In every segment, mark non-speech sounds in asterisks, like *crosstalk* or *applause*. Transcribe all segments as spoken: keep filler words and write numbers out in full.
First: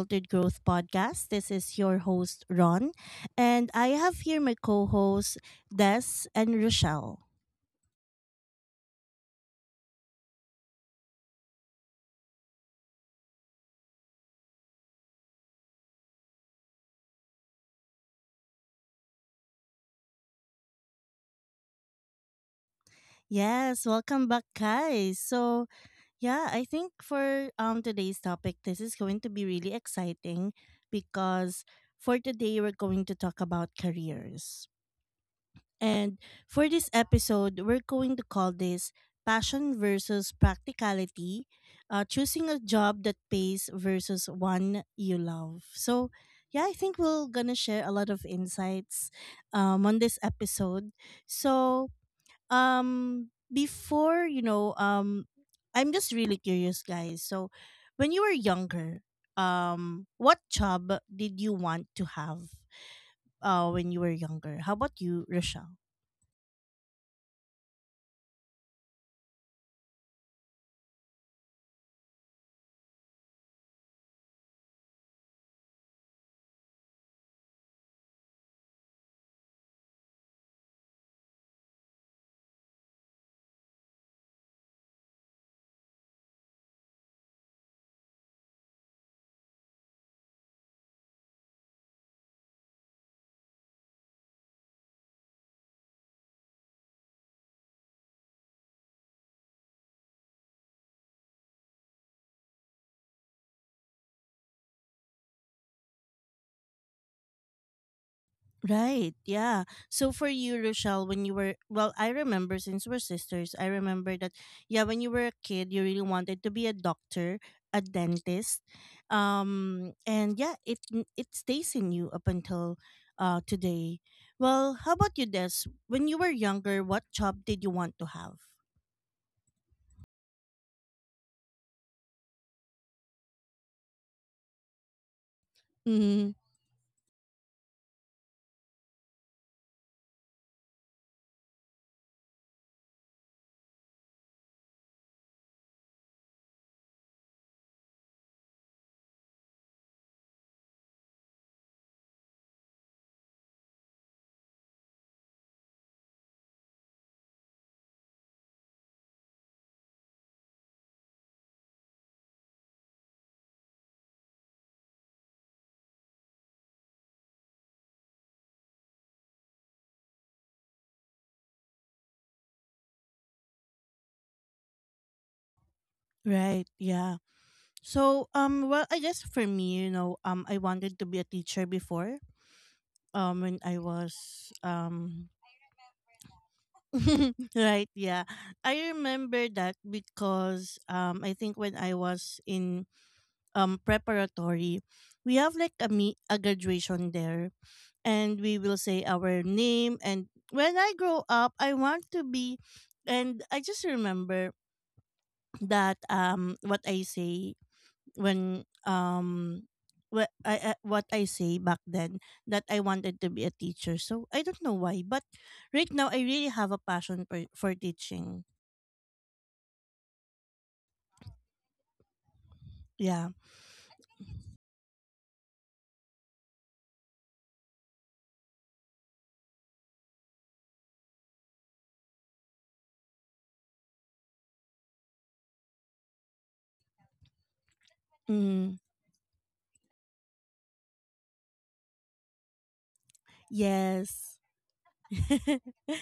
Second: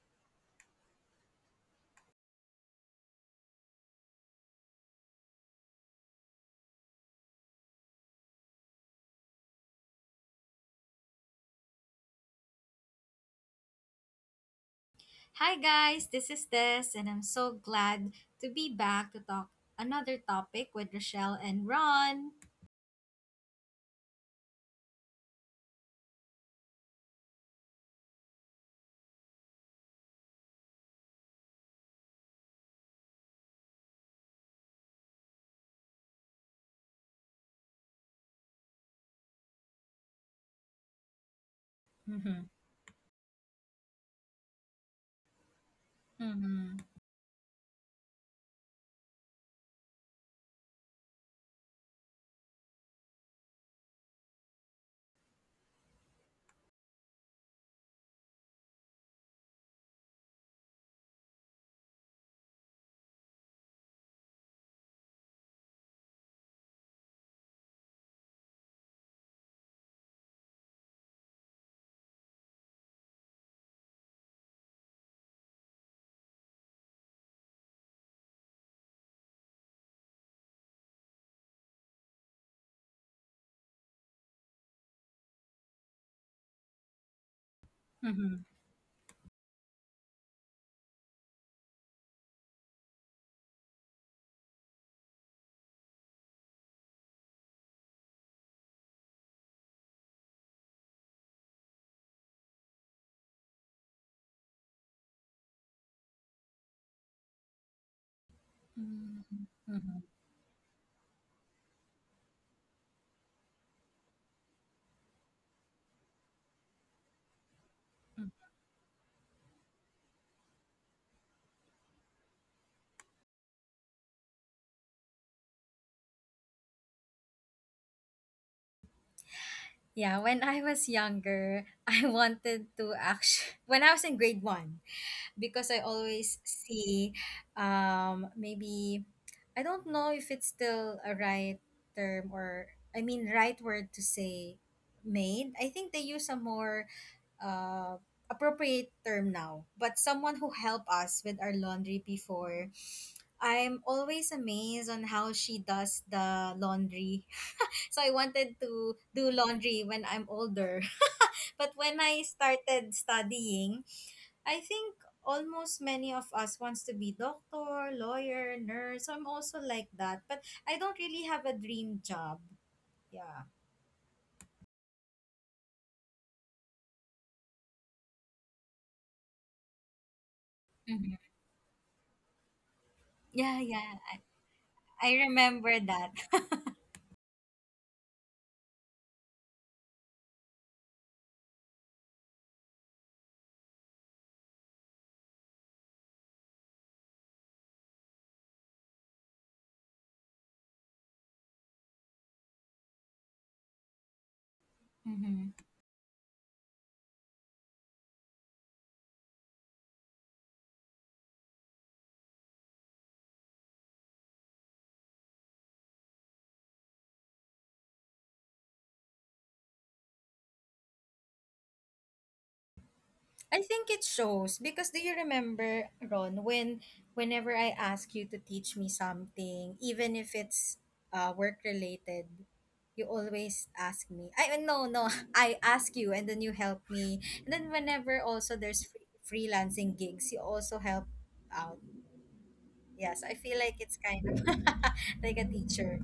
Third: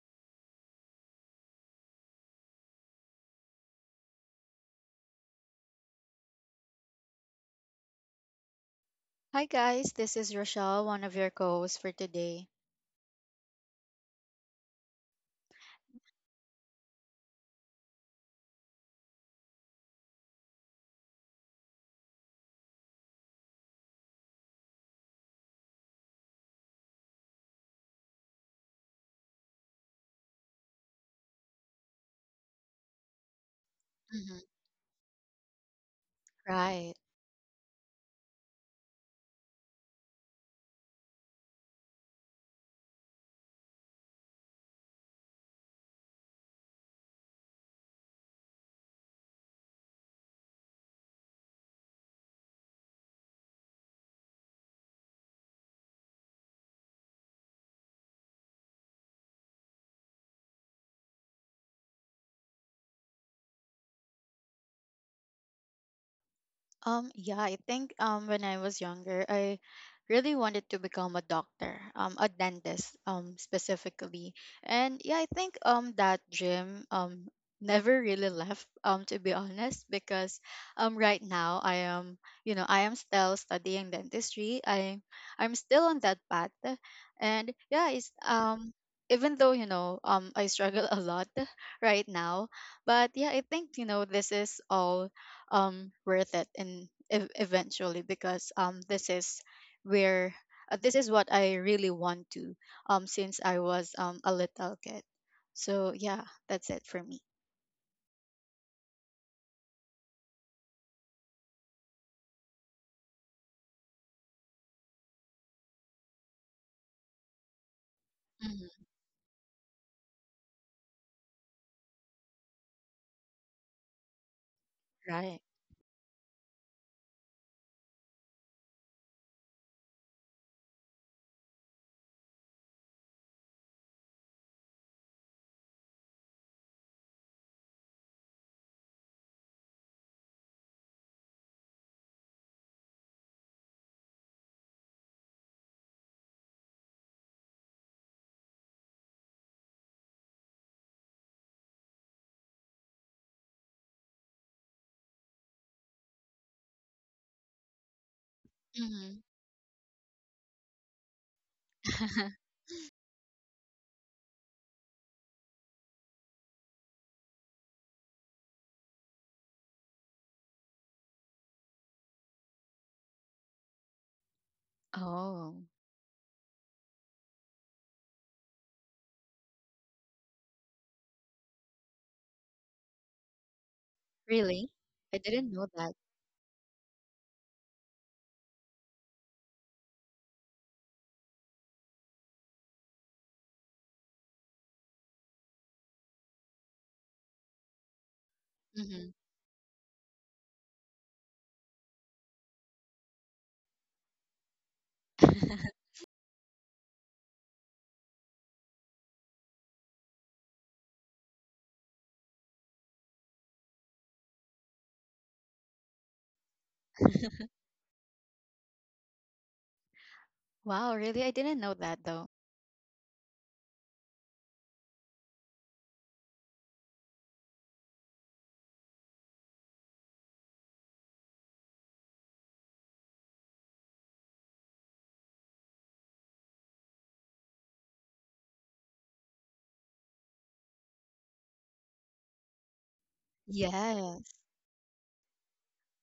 Unfiltered Growth Podcast. This is your host, Ron, and I have here my co hosts, Des and Rochelle. Hi guys, this is Rochelle, one of your co-hosts for today. Hi guys, this is Des, and I'm so glad to be back to talk another topic with Rochelle and Ron. Yes, welcome back, guys. So, yeah, I think for um today's topic, this is going to be really exciting because for today, we're going to talk about Mhm. careers. And for this Right. episode, we're going to call this Passion versus Practicality, uh, Mm-hmm. choosing a job that pays versus one you love. So, yeah, I Mm-hmm. think we're going to share a lot of insights um, on this episode. So, um, before, you know, um, I'm just really curious, guys. So, when you were younger, um, what job did you want to have? Uh, when you were younger. How about you, Rochelle? Um, yeah, I think um when I was younger, I really wanted to become a doctor, um, a dentist, um, specifically. And yeah, I think um that dream um *laughs* never really left, um, to be honest, because um right now I am, you know, I am still studying dentistry. I I'm still on that path. And yeah, it's um even though, you know, um I struggle a lot *laughs* right now, but yeah, I think, you know, this is all um worth it in ev- eventually because um this is where uh, this is what I really want to um since I was um a little kid. So yeah, that's it for me. Right, Mm. yeah. Mm-hmm. So for you, Rochelle, when you were well, I remember since we're sisters, I remember that yeah, when you were a kid, you really wanted to be a doctor, a dentist, Hmm. um, and yeah, it n- it stays in you up until uh today. Well, how about you, Right. Des? When you were younger, what job did you want to have? Yeah, when I was younger, *laughs* I wanted to actually *laughs* when I was in grade one because I Mm, always see, um, maybe I don't know if it's still a right term or I mean right word to say maid. I think they use a more uh, appropriate term now, but someone who helped us with our laundry before. I'm always amazed on how she does the laundry. *laughs* So I wanted to Hmm. do laundry when I'm older. *laughs* But when I *laughs* started studying, I think almost many of us wants to be doctor, lawyer, nurse. So, I'm also like that, but I don't really have a dream job. Yeah. Oh, right, yeah. So um, well, I guess for me, you know, um, I wanted to be Mhm. a teacher before. Um, when Yeah, I yeah. was really? I I um didn't know remember that. that. *laughs* right, yeah. I remember that because um I think when I was in um preparatory, we have like a meet a graduation there and we will say Hmm. our name and when I grow up I want to be, and I just remember *clears throat* *laughs* *laughs* that um what I say when um what I I- what I say back then, that I wanted to be a teacher. So I don't know why, but right now I really have a passion for, for teaching. Wow, really? I didn't know that though. Yeah. I think it shows because do you remember Ron when whenever I ask you to teach me something even if it's uh work related, you always ask me. I no no, *laughs* I ask you and then you help me, and then whenever also Mm. there's free, freelancing gigs you also help out. Yes, I feel like it's kind Yes. Yes. of *laughs* like a *laughs* teacher.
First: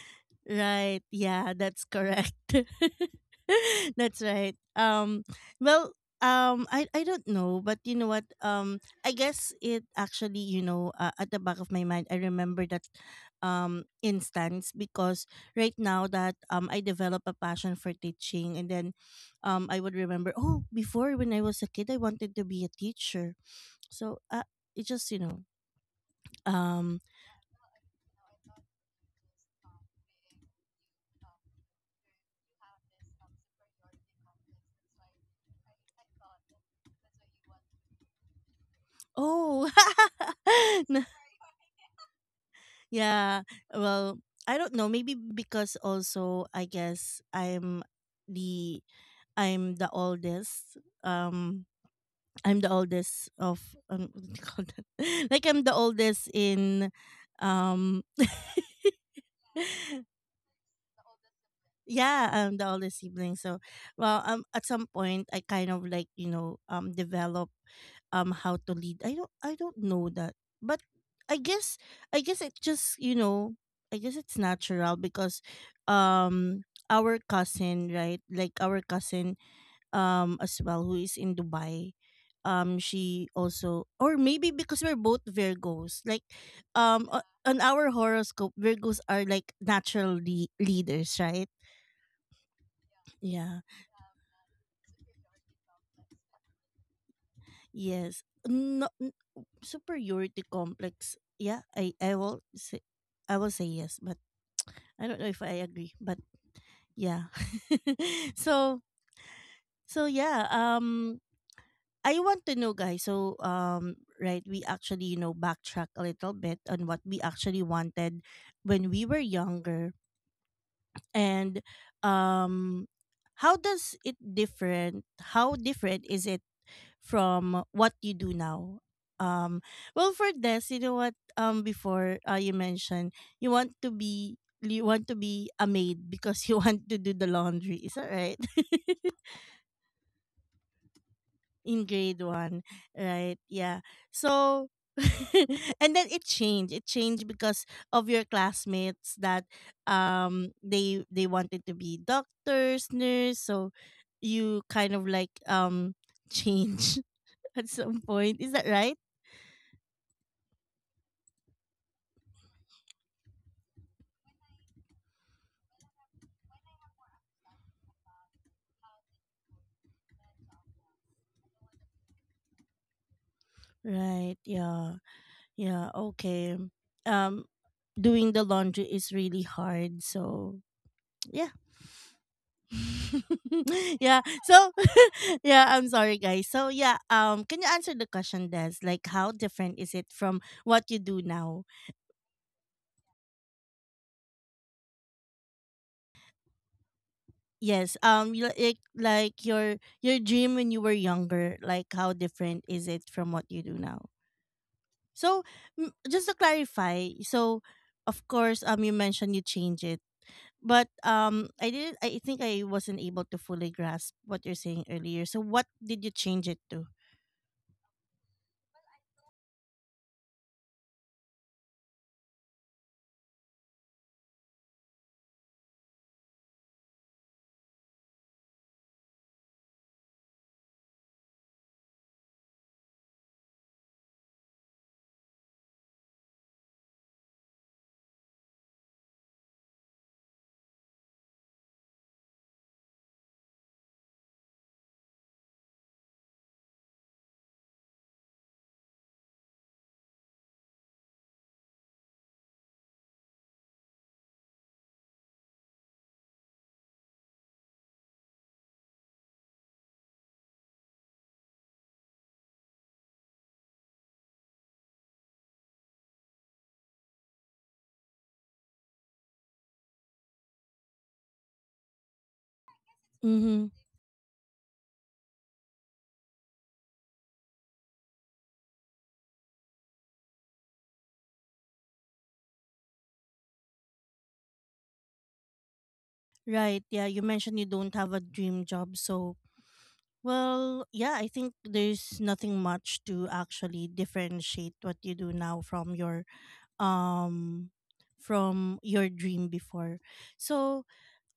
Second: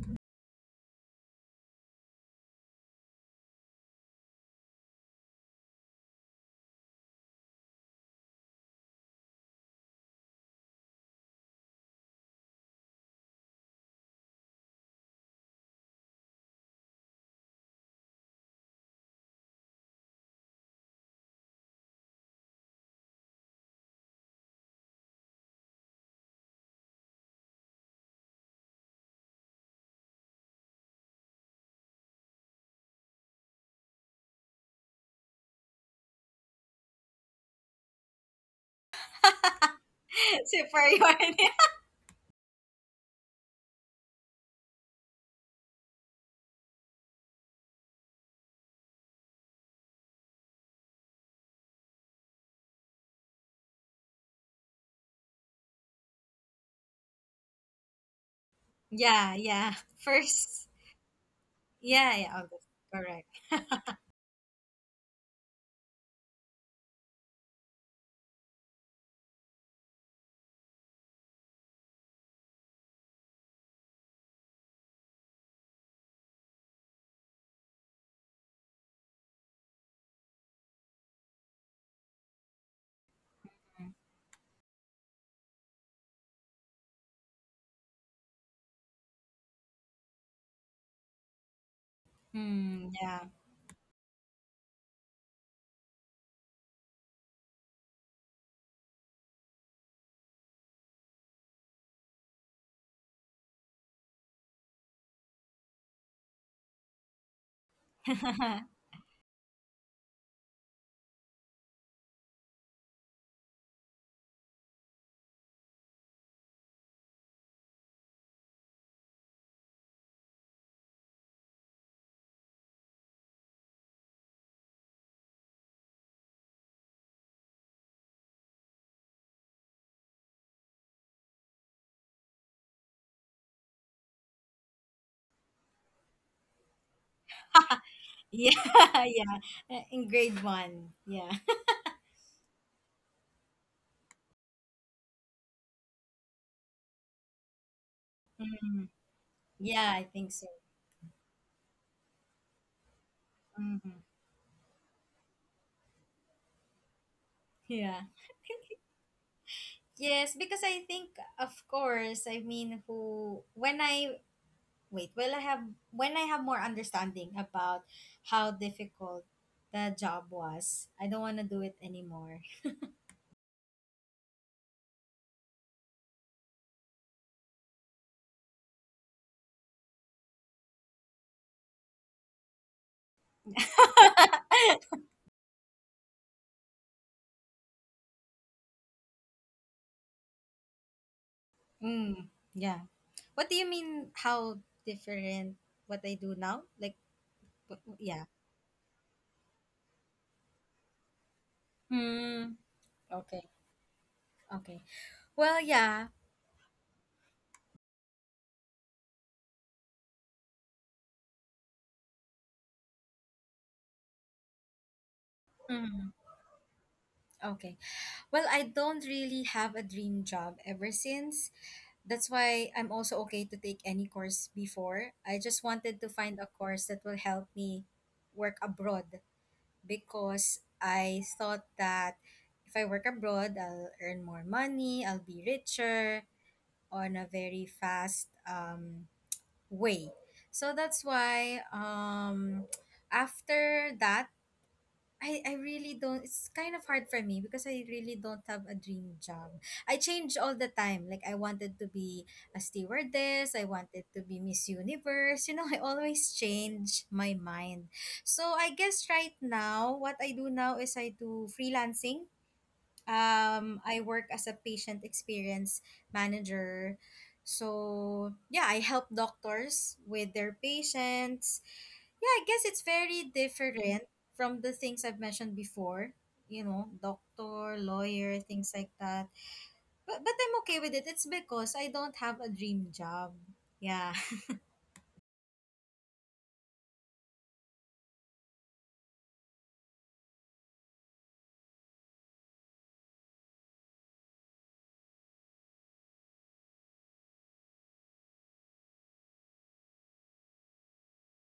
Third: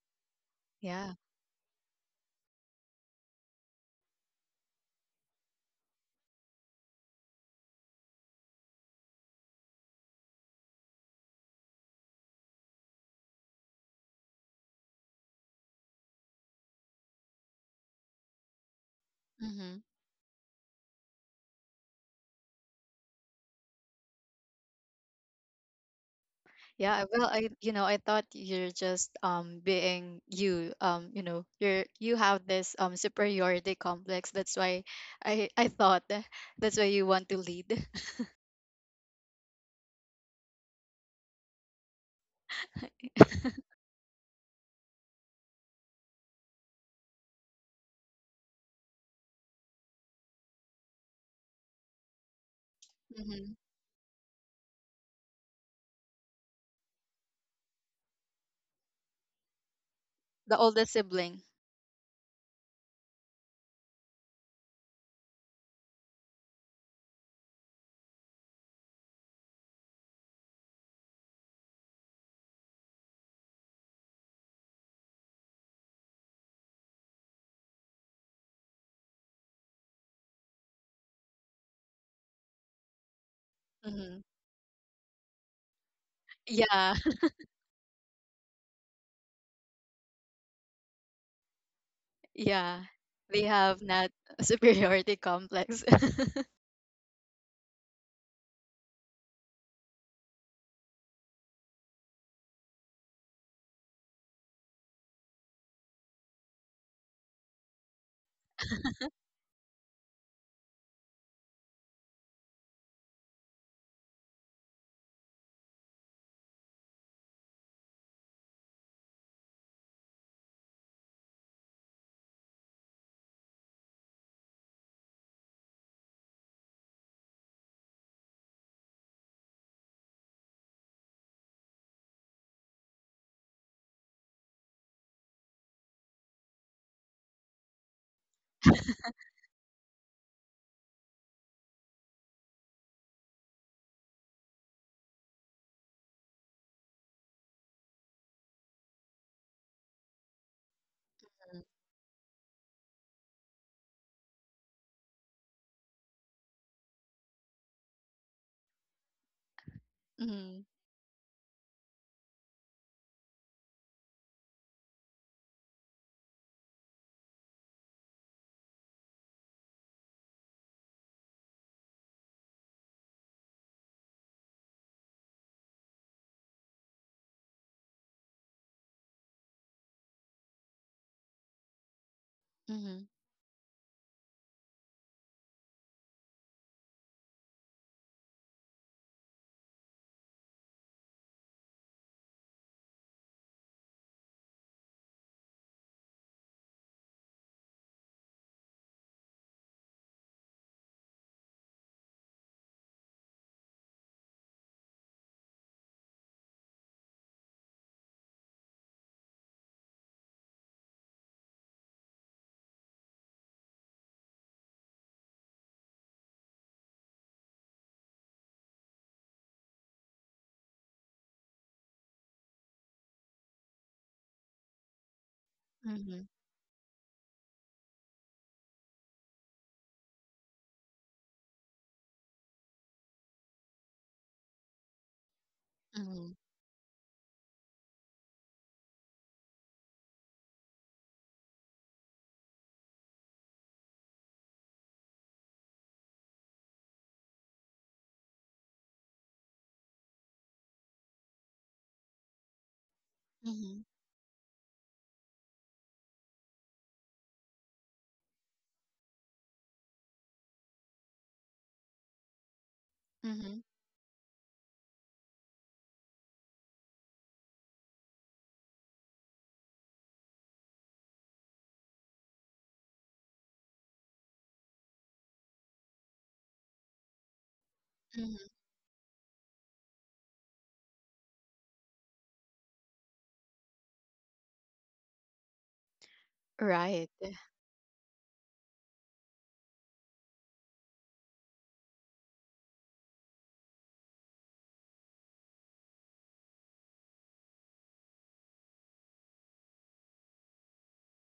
Right. Yeah. Yeah, that's correct. *laughs* *laughs* That's right. Um well, um I I don't know, but you know what? Um I guess it actually, you know, uh, at the back of my mind I remember that um instance because right now that um I develop a passion for teaching, and then um I Hmm. would remember, oh, before when I was a kid I wanted to be a teacher. So uh, it just, you know, um Yeah, I- well, I you know, I thought you're just um being you um you know, you're you have this um superiority complex. That's why I I thought that- That's why you want to lead. *laughs* Oh, *laughs* *laughs* Superior. N- yeah. Well, I don't know. Maybe because also I guess I'm the I'm the oldest. Um, I'm the oldest of Hmm. um, *laughs* what do you call that? *laughs* Like I'm the oldest in um Yeah, yeah, *laughs* *laughs* The first. oldest sibling. Yeah, yeah, yeah, I'm August, the oldest correct. sibling. So well um at some point I kind of like, you know, um develop um how to lead. I don't, I don't know that, but I guess, i guess it just, you know, I guess it's natural because um our cousin, right like our cousin um as well, who is in Dubai, um she also, or Hmm. maybe because we're both Virgos. Like Yeah, um o- on our horoscope Virgos are like natural le- leaders, right? *laughs* yeah. Hmm, yeah. They Yeah. have not *laughs* superiority complex. *laughs* Yes. No, n- superiority complex. Yeah, I I will say, I will say yes, but I don't know if I agree. But yeah. *laughs* So *laughs* so yeah, um I want to know, guys. So um right, we actually, you know, backtrack a little bit on what we actually wanted when we were younger, and um how does it different how different is it from what you do now? Um, well, for this, you know what? Um, before uh, you mentioned you want to be you want to be a maid because you *laughs* want to do the laundry. Is that right? Yeah, *laughs* *laughs* yeah. Uh, in grade one. Yeah. *laughs* In grade one, right? Yeah. So. *laughs* And then it changed it changed because of your Mhm. classmates that Yeah, I think so. um they they wanted to be doctors, nurse. So Hmm. you kind of like um change *laughs* at Yeah. some point, is that right? Yes, because Mm-hmm. I think, of course, I mean, who, when I, wait, well, I have, when I have more understanding about how difficult the job was, I don't want to do it anymore. Right. Yeah. Yeah. Okay. Um, doing the laundry is really hard. So yeah. Mm-hmm. *laughs* Yeah. So *laughs* *laughs* yeah. I'm sorry, guys. So yeah. Um, can you answer the question, Des? Like, how different is it from what you do now? Mm, yeah. What do you mean how different what I do now? Like, wh- Yes. Yeah. Um, you, like like your your dream when you were younger. Like, how Mm, different is it from okay. what you do now? Okay. So Well, m- yeah. just to clarify, so of course, um, you mentioned you change it, but um i didn't I think I wasn't able to fully grasp what you're saying earlier. So what did you change it to? Okay. Well, I don't really have a dream job ever since. That's why I'm also okay to take any course before. I just wanted to Mm-hmm. find a course that will help me work abroad because I thought that if I work abroad, I'll earn more money, I'll be richer Mm-hmm. on a very fast um, way. So that's why um, after that, I, I really don't, it's kind of hard for me because I really don't have a dream job. I change all the time. Like I wanted to be a stewardess, I wanted to be Miss Universe. You know, *laughs* I always change my mind. So I guess right now what I do now is I do freelancing. Mm-hmm. um I work as a patient experience manager. So, yeah, I help doctors with their patients. Yeah, I guess it's very Mm-hmm. different from the things I've mentioned before, you know, doctor, lawyer, Mm-hmm. things like that. But but I'm okay with it. It's because I don't have a dream job. Yeah. Right, yeah, Right. you mentioned you don't have a dream job. So well yeah, I think there's nothing much to actually differentiate what you do now from your um from your dream before. So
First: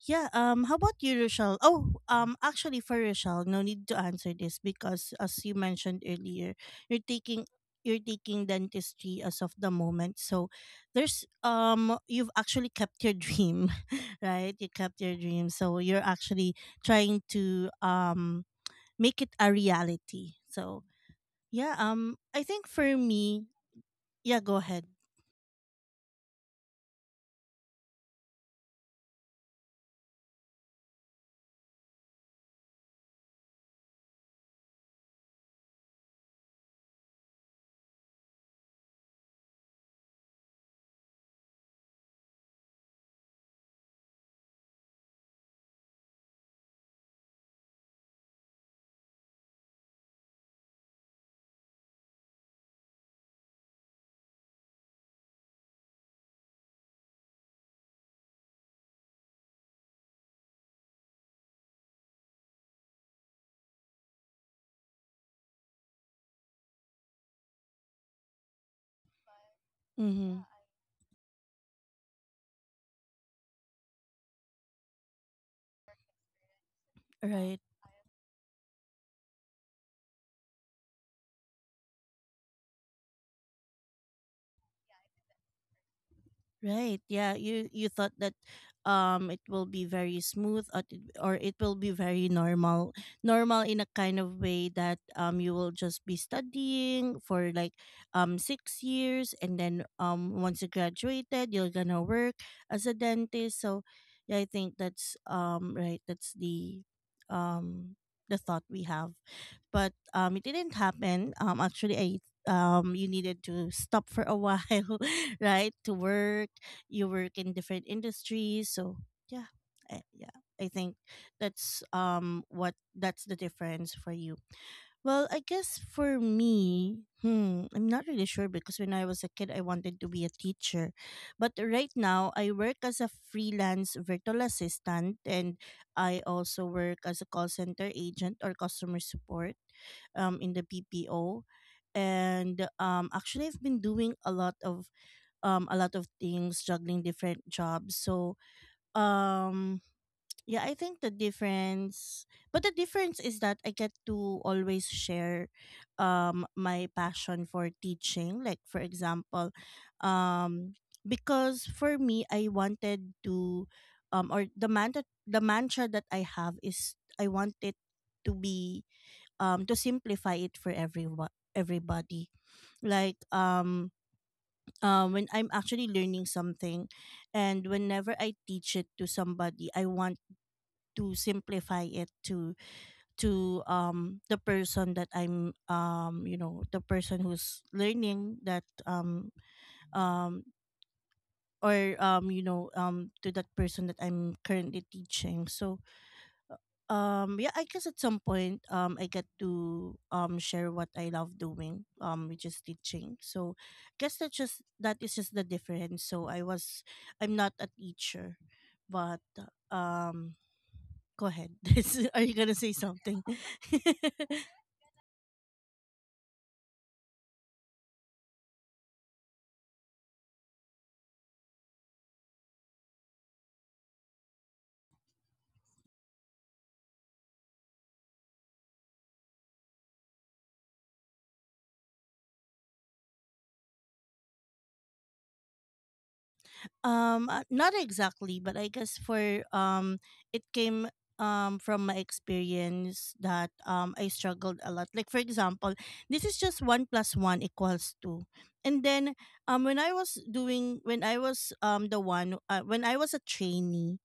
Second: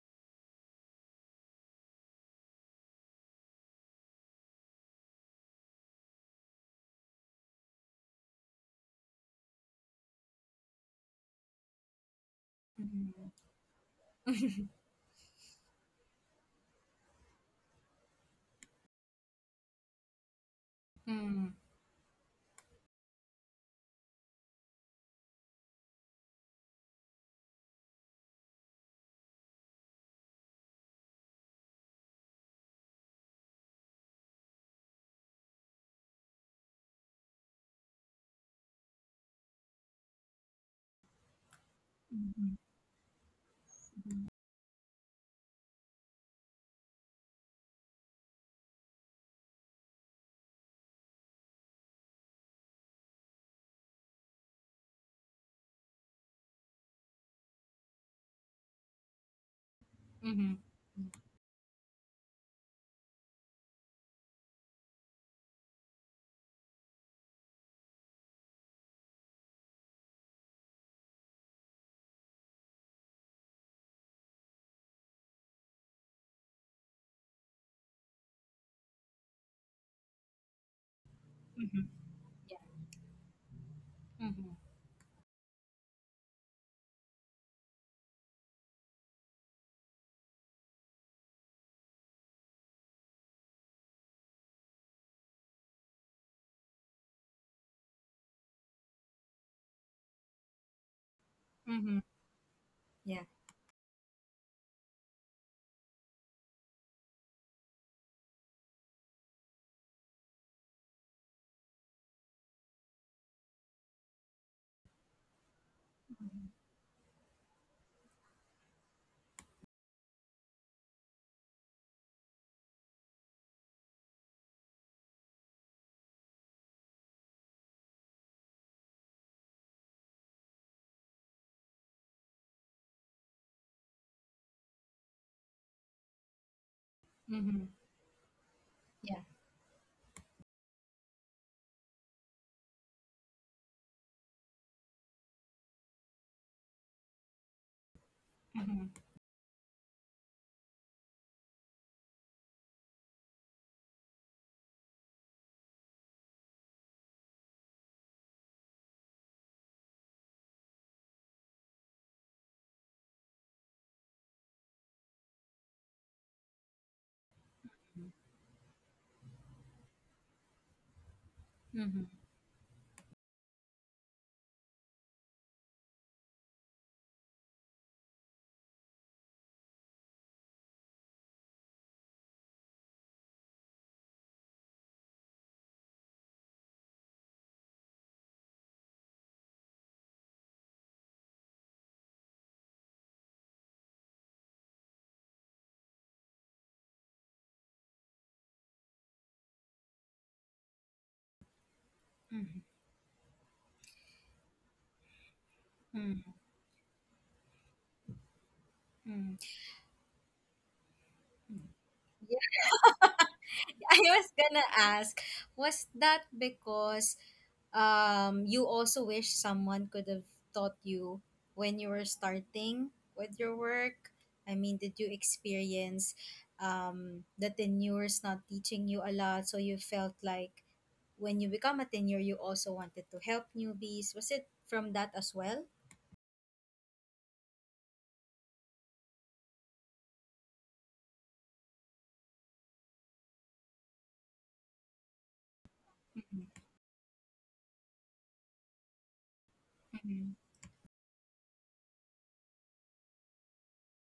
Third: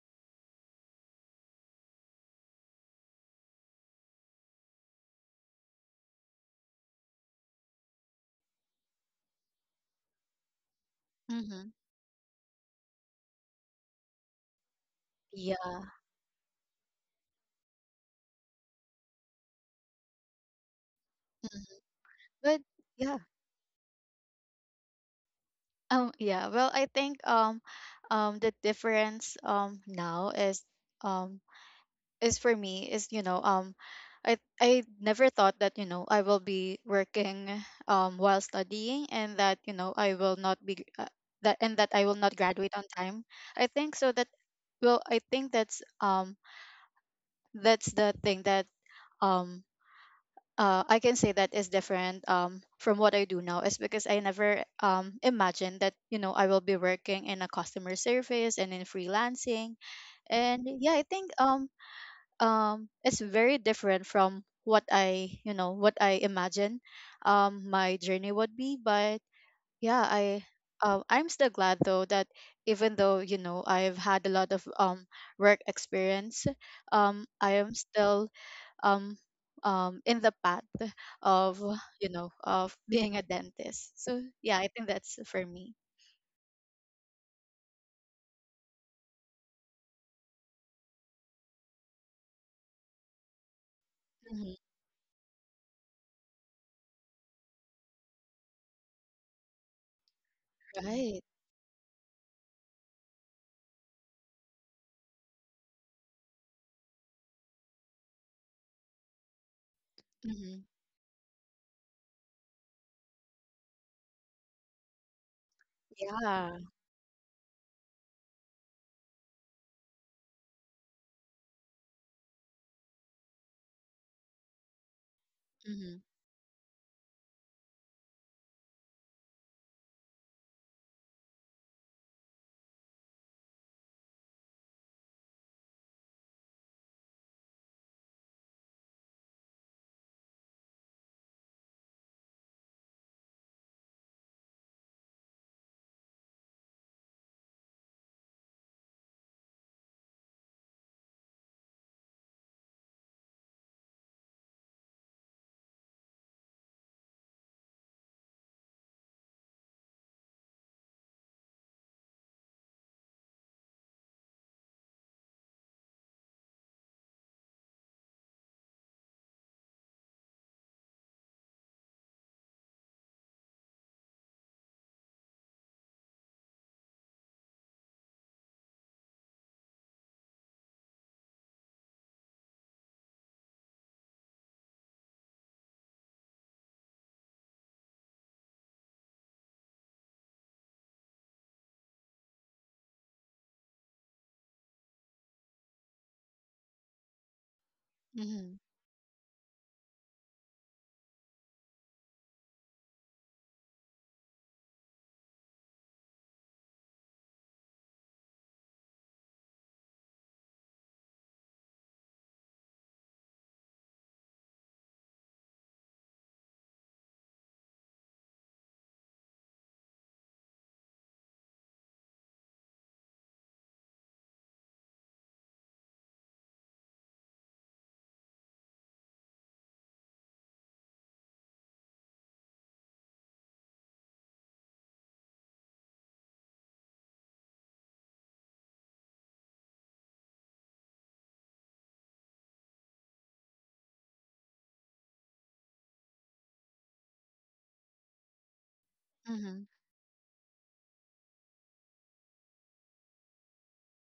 yeah, um how about you, Rochelle? Oh, um actually for Rochelle, no need to answer this because as you mentioned earlier, you're taking you're taking dentistry as of the moment. So there's Mm-hmm. um you've actually kept your *laughs* dream, *laughs* right? You kept your dream. So Yeah. you're actually trying to um make it a reality. So Mm-hmm. Mhm. yeah, um I But think for yeah, me, yeah, go ahead. Um, yeah, well, I think um, um, the difference um now is um is for me is you know um, I I never thought that you know I will be working um while studying and that you know I will not be uh, that and that I will not graduate on time. I think so that well I think that's um that's the thing that um uh, I can say that is different, um, from what I do now is because I never, um, imagined that you know I will be working in a customer service and in freelancing, Mm-hmm. and yeah, I think um um it's very different from what I you know what I imagine um my journey would be. But yeah, I Mhm. um I'm still glad though that even though you know I've had a lot of um work experience, um I Right. am still um um in the path of Mm-hmm. you know of *laughs* being a dentist. So Hmm. yeah, I think that's for me. Right. Yeah. You you thought that um it will be very smooth, or it, or it will be very normal. Normal in a kind of Hmm. way that um you will just be studying for like um six years, and then um once you Right. graduated you're going Hmm. to work as a Yeah. dentist. So yeah, I think that's um right, that's the um the thought we have, but um, it Hmm. didn't happen. Um, actually, I um, you needed to stop for a while, *laughs* right? To work, Yeah. you work in different industries, so yeah, I, yeah. I think that's um what that's the difference for you. Well, I guess Hmm. for me, hmm, I'm not really sure because when I was a kid, I wanted to be a teacher. But right now, I work as a freelance virtual assistant, and I also work as a call Hmm. center agent or customer Yeah. support um, in the B P O. And um, actually, I've been doing a lot of um, a lot of things, juggling different jobs. So Hmm. um, yeah, I think the difference, but the difference is that I get to always share um my passion for teaching. Like for example, um because for me I wanted to um or the man that the mantra that I have is I want it to be um to simplify it for everyone, Hmm. everybody. Like um um when I'm actually learning something and whenever I teach it to somebody, I want to simplify it to to um the person that I'm um you know, the person who's learning that um um or um you know, um to that person that I'm currently teaching. So um yeah, I guess at some Hmm. point um I get to um share what I love doing, um which is Hmm. teaching. So I guess that's just, that is just the difference. So Hmm. I was, I'm not a teacher, but Mm-hmm. um Go ahead. *laughs* Are you gonna say something? *laughs* I was *laughs* gonna ask, was that because um you also wish someone could have taught you when you were starting with your work? I mean, did you experience um the tenures not teaching you a lot, so you felt like when you become a tenure, you also wanted to help newbies? Was it from that as well? um, uh, not exactly, but I guess for um, it came um from my experience that um I struggled a lot. Like for example, this is just one plus one equals two, and then um Hmm. when I was Mm-hmm. doing when I was um the one, uh, when I was a trainee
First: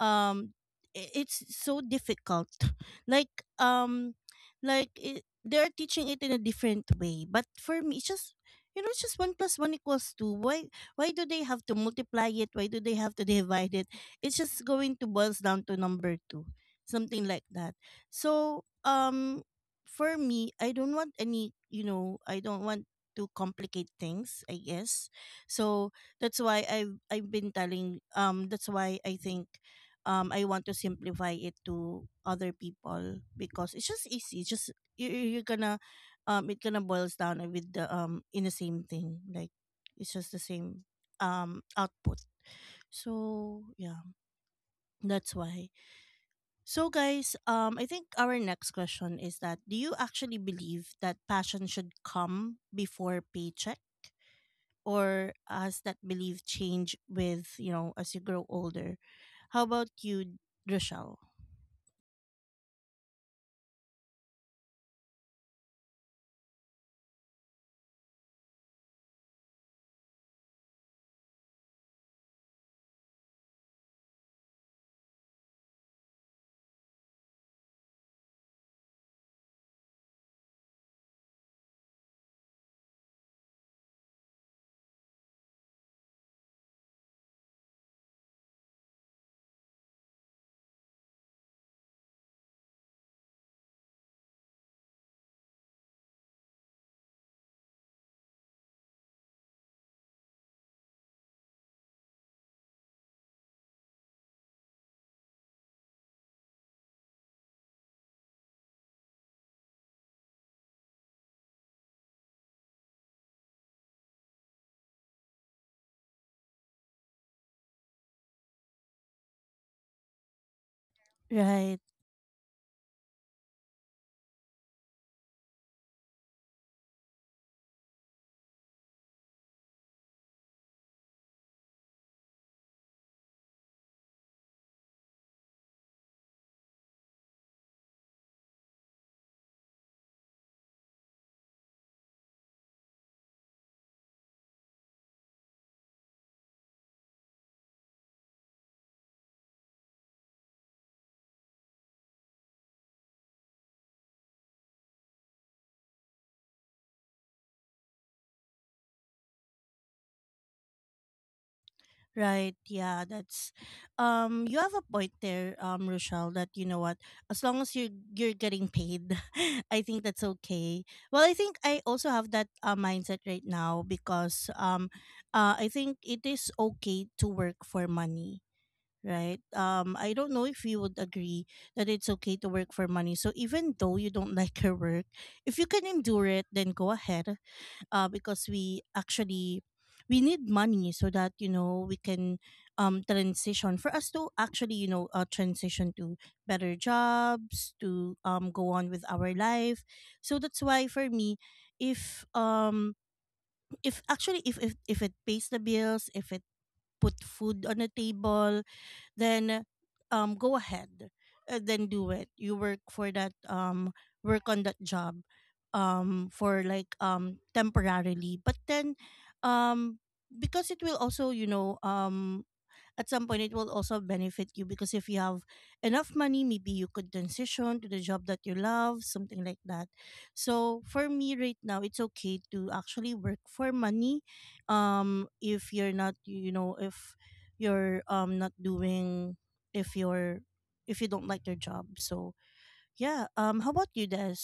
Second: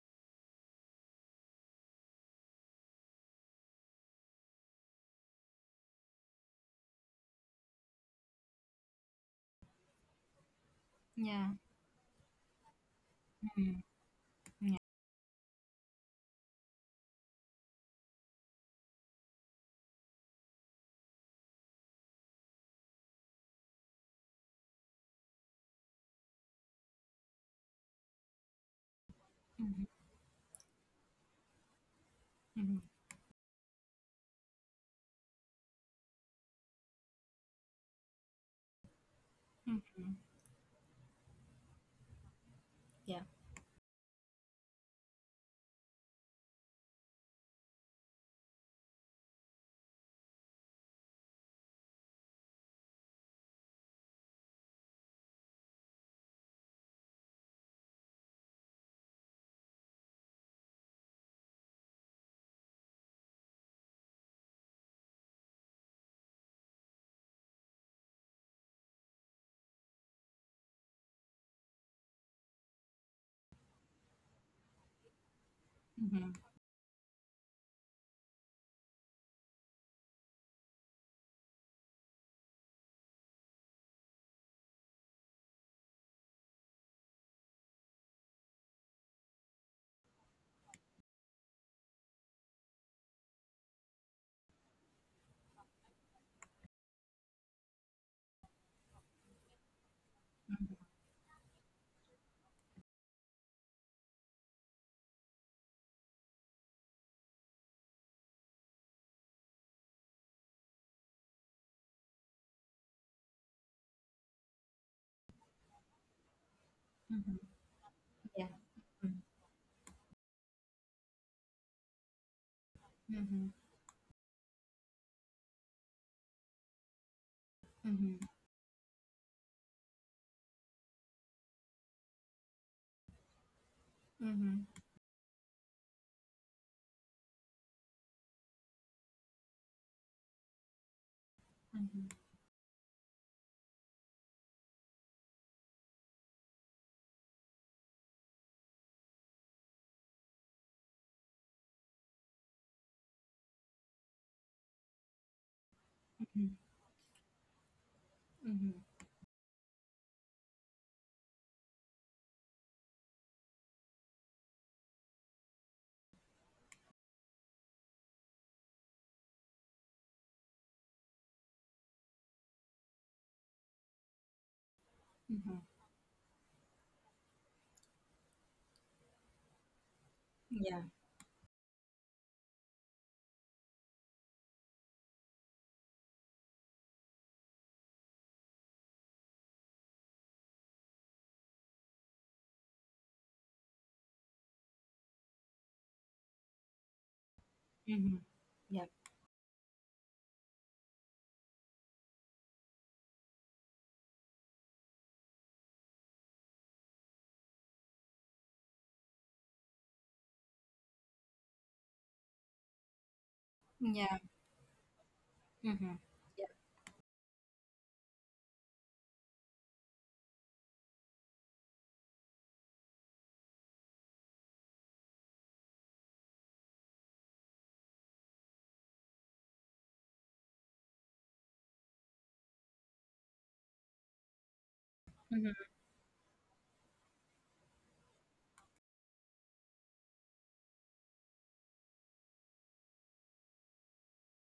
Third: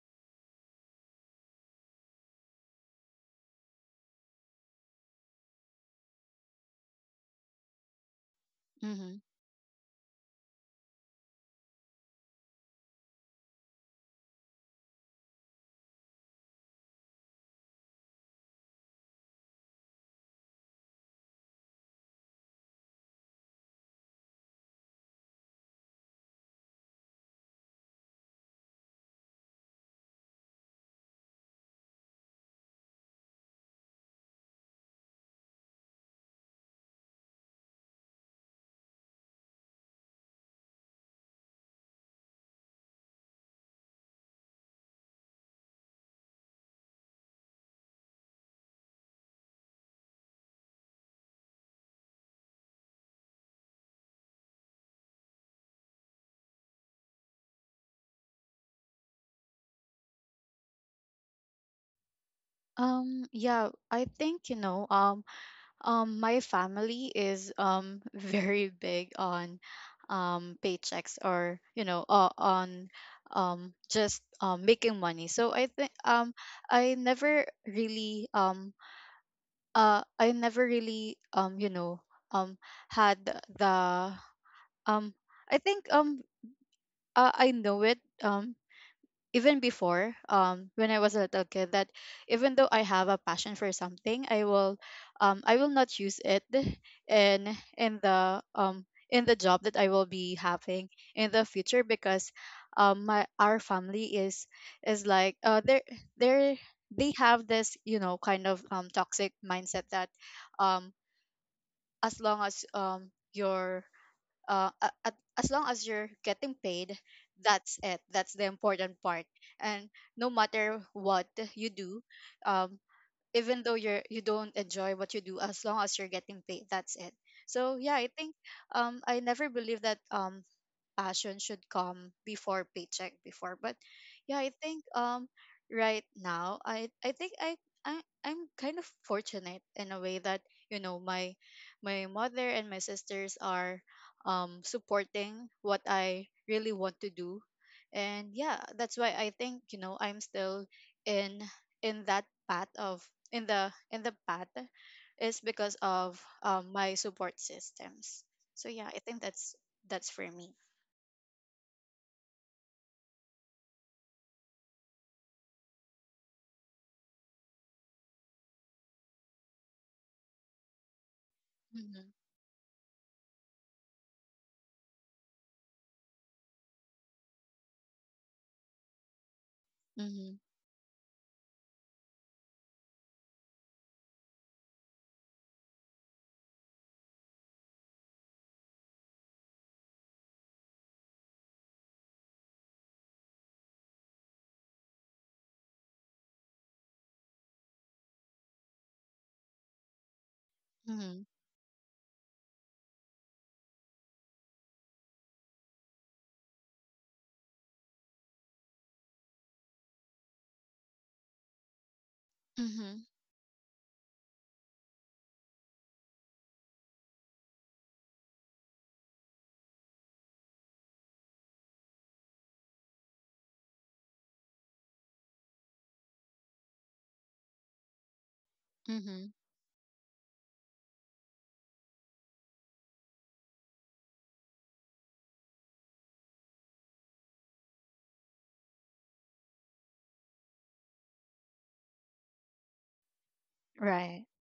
um i- it's so difficult *laughs* like um like it, they're teaching it in a different way, but for me it's just, you know, it's just Hmm. one plus one equals two. why why do they Yeah. have to multiply it, why do they have to *laughs* divide Mm-hmm. it, it's just going to boils down to number two, something like that. So um for me I don't want any, you know, I don't want to complicate things, I guess. So that's why i've I've been telling um that's why I think um I want to simplify it to other people because it's just easy. It's just you you- you're gonna um it gonna boils down with the um in the same thing. Like it's just the same um output. Yeah. So yeah, that's why. So guys, um I think our next question is that do you actually believe that passion should come before paycheck? Or has that belief change with, you know, as you grow older? How about you, Rochelle? um yeah, I think you know, um um my family is um *laughs* very big on um paychecks or you know, uh, on um just um making money. So I think Mm-hmm. um I never really um uh I never really um you know um had the um I think um uh, I know it um even before, um when I was a little kid, that even though I have a passion for something, I will um I will not use it in in the um in the job that I will be having in the future, because um my our family is is like uh they are they are they have this you know kind of um toxic mindset that um as long as um you're uh a- at, as long as you're getting paid, that's it, that's the Yeah. important Mm-hmm. part. And no matter what you Right. do, um Mm-hmm. even though you're, you don't enjoy what you do, as long as you're getting paid, that's it. So yeah, I think um I never believed that um passion should come before paycheck before, but yeah, I Mm-hmm. think um right now i i think i, i, I'm kind of fortunate in a way that you know my my Mm-hmm. mother and my sisters are um supporting what I really want to do. And yeah, that's why I think you know I'm still in in that path of in the in the path is because of, um, my support systems. So Mhm. yeah, I think that's that's for me. Right. Yeah, that's um you have a point there, um, Rochelle, that you know what, as long as you're you're getting paid, *laughs* I think that's okay. Well, I think I Mhm, also have that uh, mindset right now because um uh Mhm. I think it is okay to work for money. Right. Um, I don't mhm, know if Yeah. you would agree that it's okay to work for money. So even though you don't *laughs* like your work, if you can endure it, then go ahead uh, because we actually we need money so that you know we can um, transition, for us to actually you know uh, transition to better jobs, to Mhm. um, go Yep. on with our life. So that's why for mhm, me, if um if actually if if, if it pays the bills, if it put food on the table, then um go ahead, uh, then do it. You work mhm, for that, um Yeah. work on that job, Mhm. um Yep. for like um temporarily. But then, um because it will also you know um at some point it will also benefit you, because if you have enough money maybe you could transition to the job that you love, mhm. something like that. So for me right now it's okay to actually work for money. um Mhm. If you're not, you know if you're um not doing, if you're, if you don't like your job. So yeah. Um how about you, Right. Des?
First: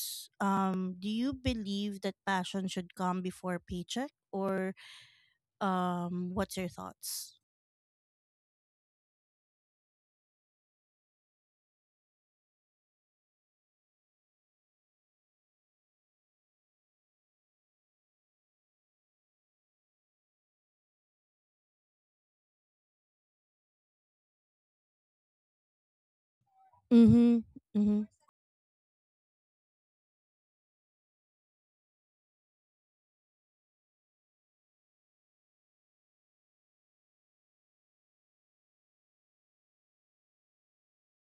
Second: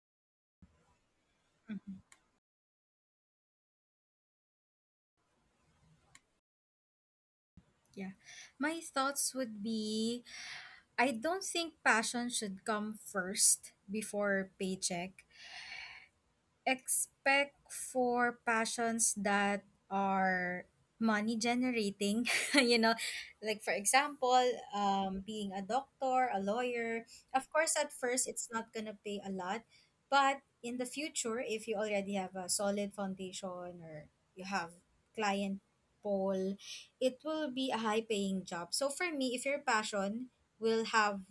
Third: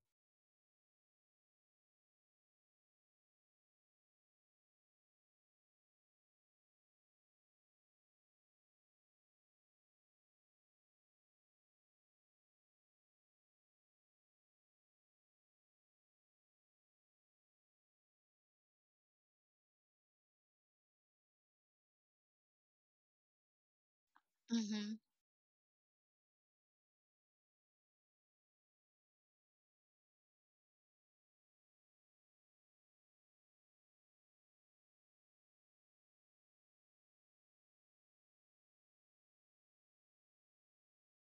um Do you believe Mhm. that passion should come before paycheck, or um what's your thoughts? Yeah. My thoughts would be I don't think passion should come first before paycheck, expect for passions that are money generating. *laughs* You know, like for example, Mhm, um being a doctor, a lawyer, of course at Mm-hmm. first it's not going to pay a lot, but in the future if you already have a solid foundation or you have client pool, it will be a high paying job. So for me, if your passion will have,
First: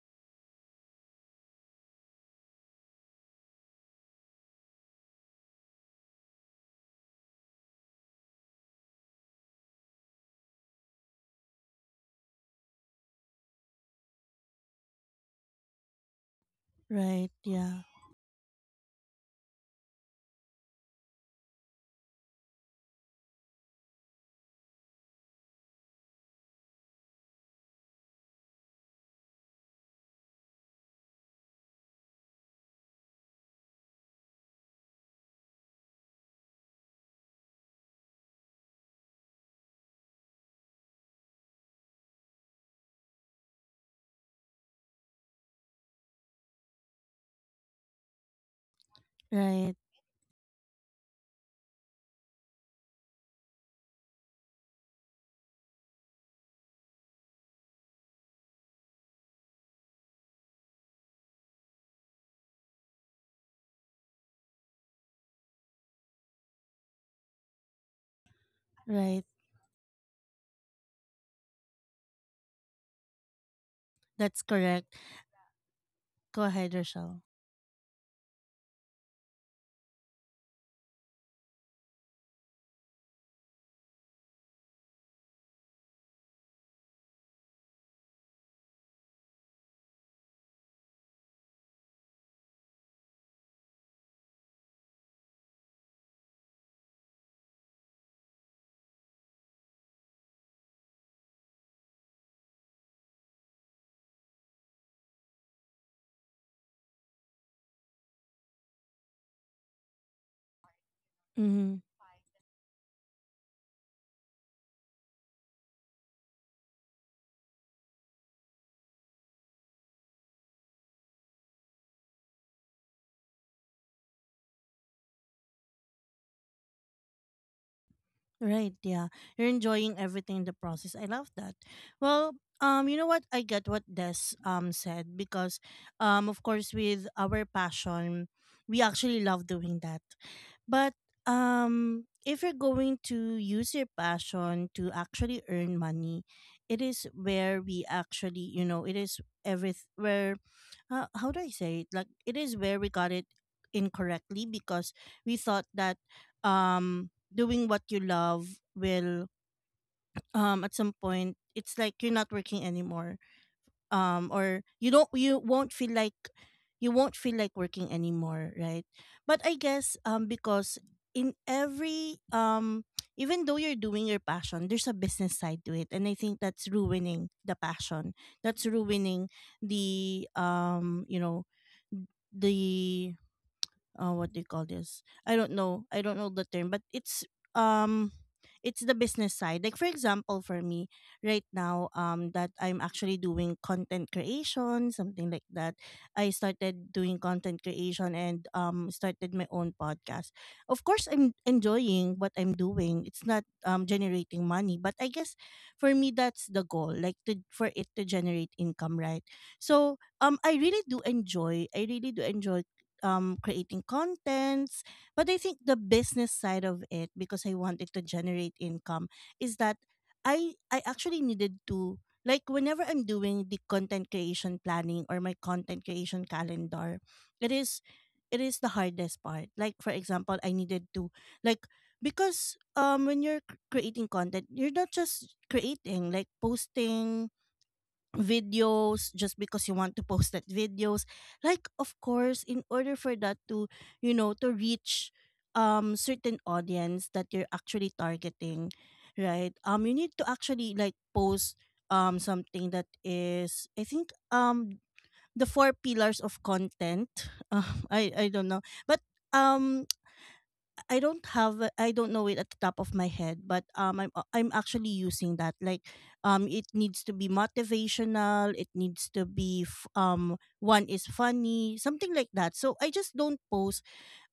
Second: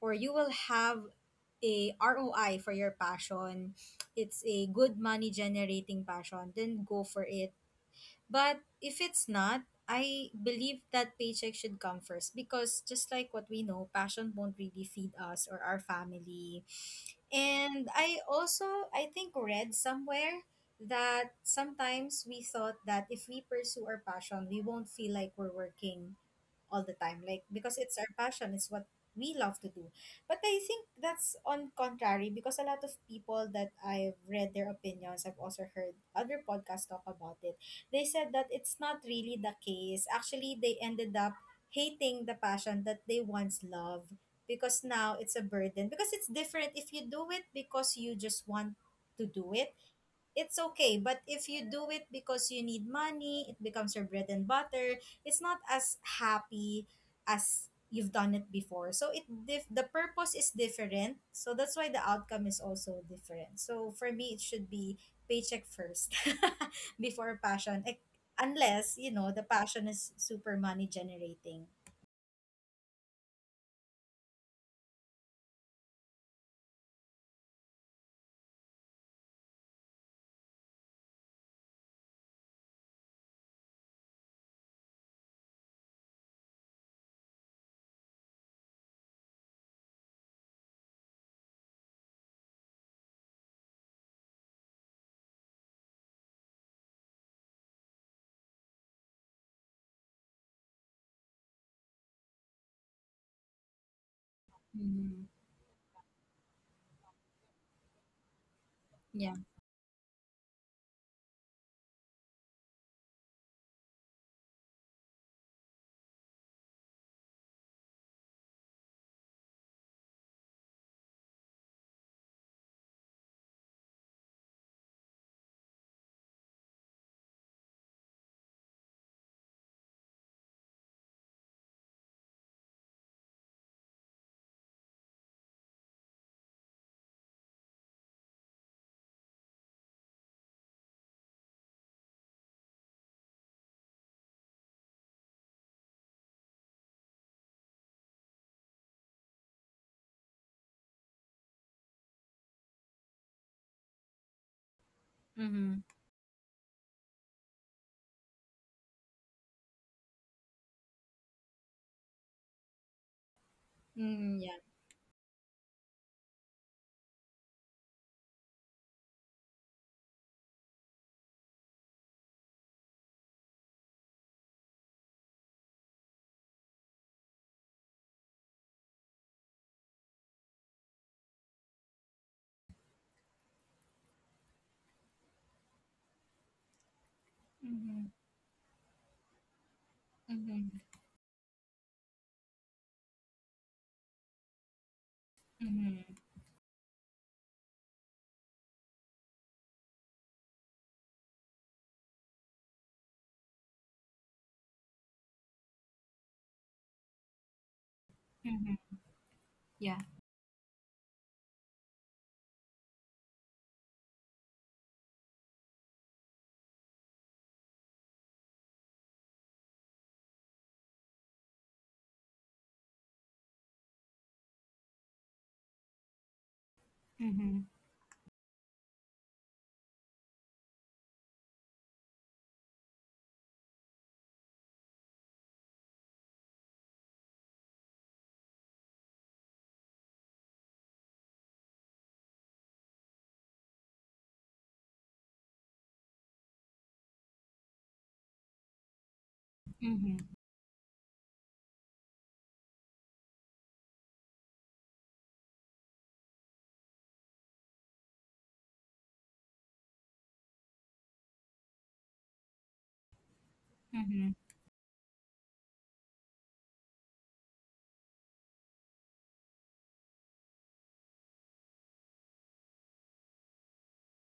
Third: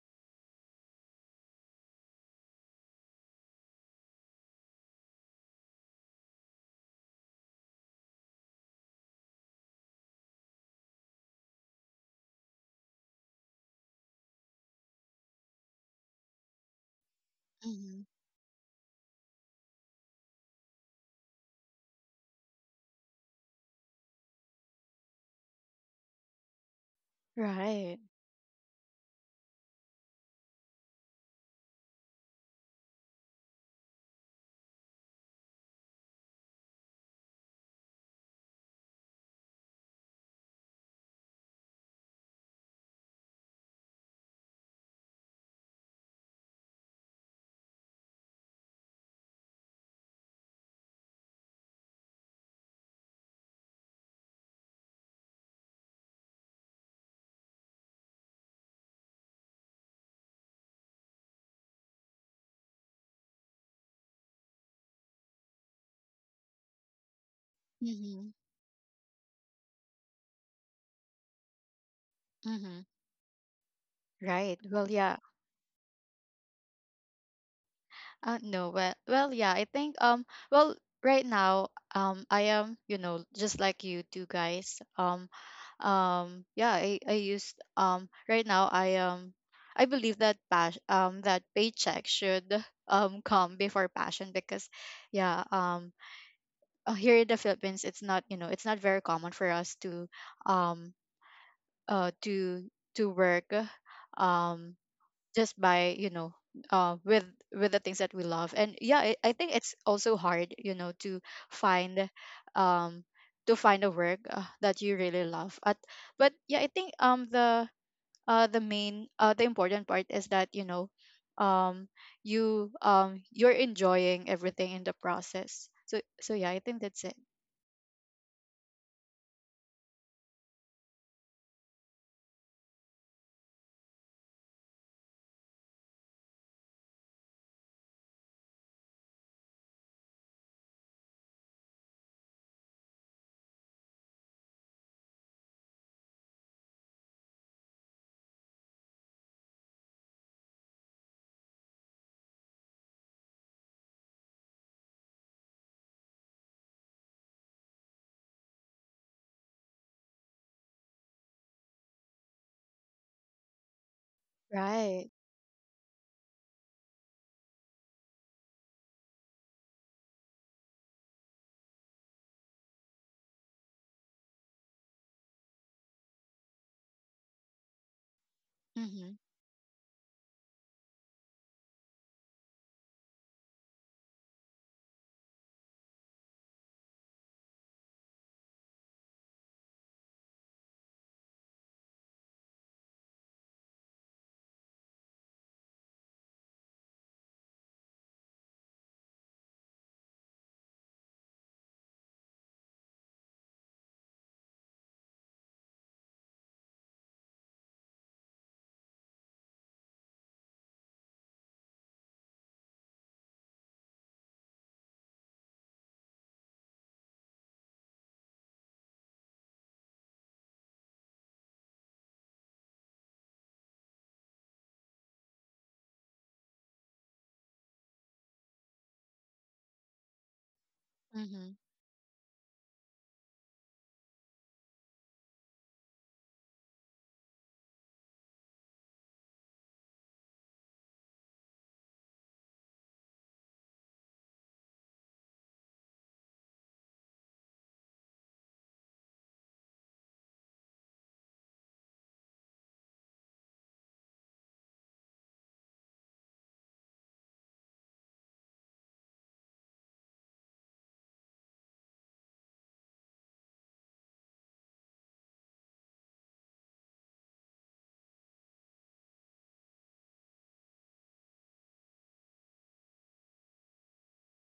or you will have a R O I for your passion, it's a good money generating passion, then go for it. But if it's not, I believe that paycheck should come first because just like what we know, passion won't really feed us or our family. Right. Yeah. And mhm. I also I think read somewhere that sometimes we thought that if we pursue our passion, we won't feel like we're working all the time, like because it's Right. our passion, it's what we love to do. But I think that's on contrary because a lot of people that I've read their opinions, I've also heard other podcasts talk about it. They said that it's not really the case. Actually, they ended up hating the passion that they once loved because now it's a burden, because it's different if you do it because you just want to do it, Right. it's okay. But if you do it because you need money, it becomes your bread and butter. It's not as happy as you've done it before, so it dif- the purpose is different, so that's why the outcome is also different. So for me it should be paycheck first *laughs* before passion. Eh, Mhm, unless you Right. know the passion is super money generating. mhm. That's Right. Well, correct. yeah. Go ahead, Rochelle. Uh, no. Well, well, yeah. I think um. Well, right now, um, I am you know just like you two guys, um um yeah I I used um right now I um I believe that pas- um that paycheck should *laughs* um come before passion because yeah, um uh, here in the Philippines, it's not, you know, it's not very common for us to um uh to to work, uh, um Mm-hmm. just by you know, uh with with the things that we love. And yeah, I, I Yeah. think it's also hard you know to Mm-hmm. find um to find a work, uh, that you really love at. But yeah, I think um the uh the main, uh the important part is that you know um you um you're enjoying everything in the process. So so yeah, I think that's it. Right, yeah. You're enjoying everything in the process. I love that. Well, um, you know what? I get what Des um said because, um, of course with our passion, we actually love doing that. But, um, if you're going to use your passion to actually earn money, it is where we actually, you know, it is every where. Uh, how do I say it? Like, it is where we got it incorrectly, because we thought Mm-hmm. that, um doing what you love will, um at some point it's like you're not working anymore, um Mm-hmm. Yeah. or you Right. don't, you won't feel like, you won't feel like working anymore, right? But I guess, um because in every, um even though you're doing your passion, there's a business side to it, and I think that's ruining the passion, that's Mhm, ruining the, um you know, the, uh, what do you call this? I don't know. I don't know the term, but it's, Mm-hmm. um it's the business side. Like for example, for Mm-hmm. me right now, um, that I'm actually doing content creation, something like that. Mm-hmm. I started doing content creation and um started my own podcast. Of course, I'm enjoying what I'm doing. It's not um generating money, but I guess for me that's the goal, like to, for it to generate Mm-hmm. income, right? Yeah. So um I really do enjoy I really do enjoy, um, creating contents. But I think the business side of it, because I wanted to generate income, is that I I actually needed to, like whenever I'm doing the content creation planning or my content creation calendar, it Mm-hmm. is, it is the hardest part. Like for example, I needed to, mhm, like, because, um when you're c- creating content, you're not just creating, like posting videos just because you want to post that videos. Like of course, in order for that to, you know, to reach um certain audience that you're actually targeting, right? Um you need Mm-hmm. to actually like post um something that is, I think, um the four pillars of content *laughs* um i i don't know, but, um I don't have a- I don't know it at the top of my head, but, um I'm a- Mm-hmm. I'm actually using that. Like, um it needs to be motivational, it needs to be f- um one is funny, something like that. So I just don't post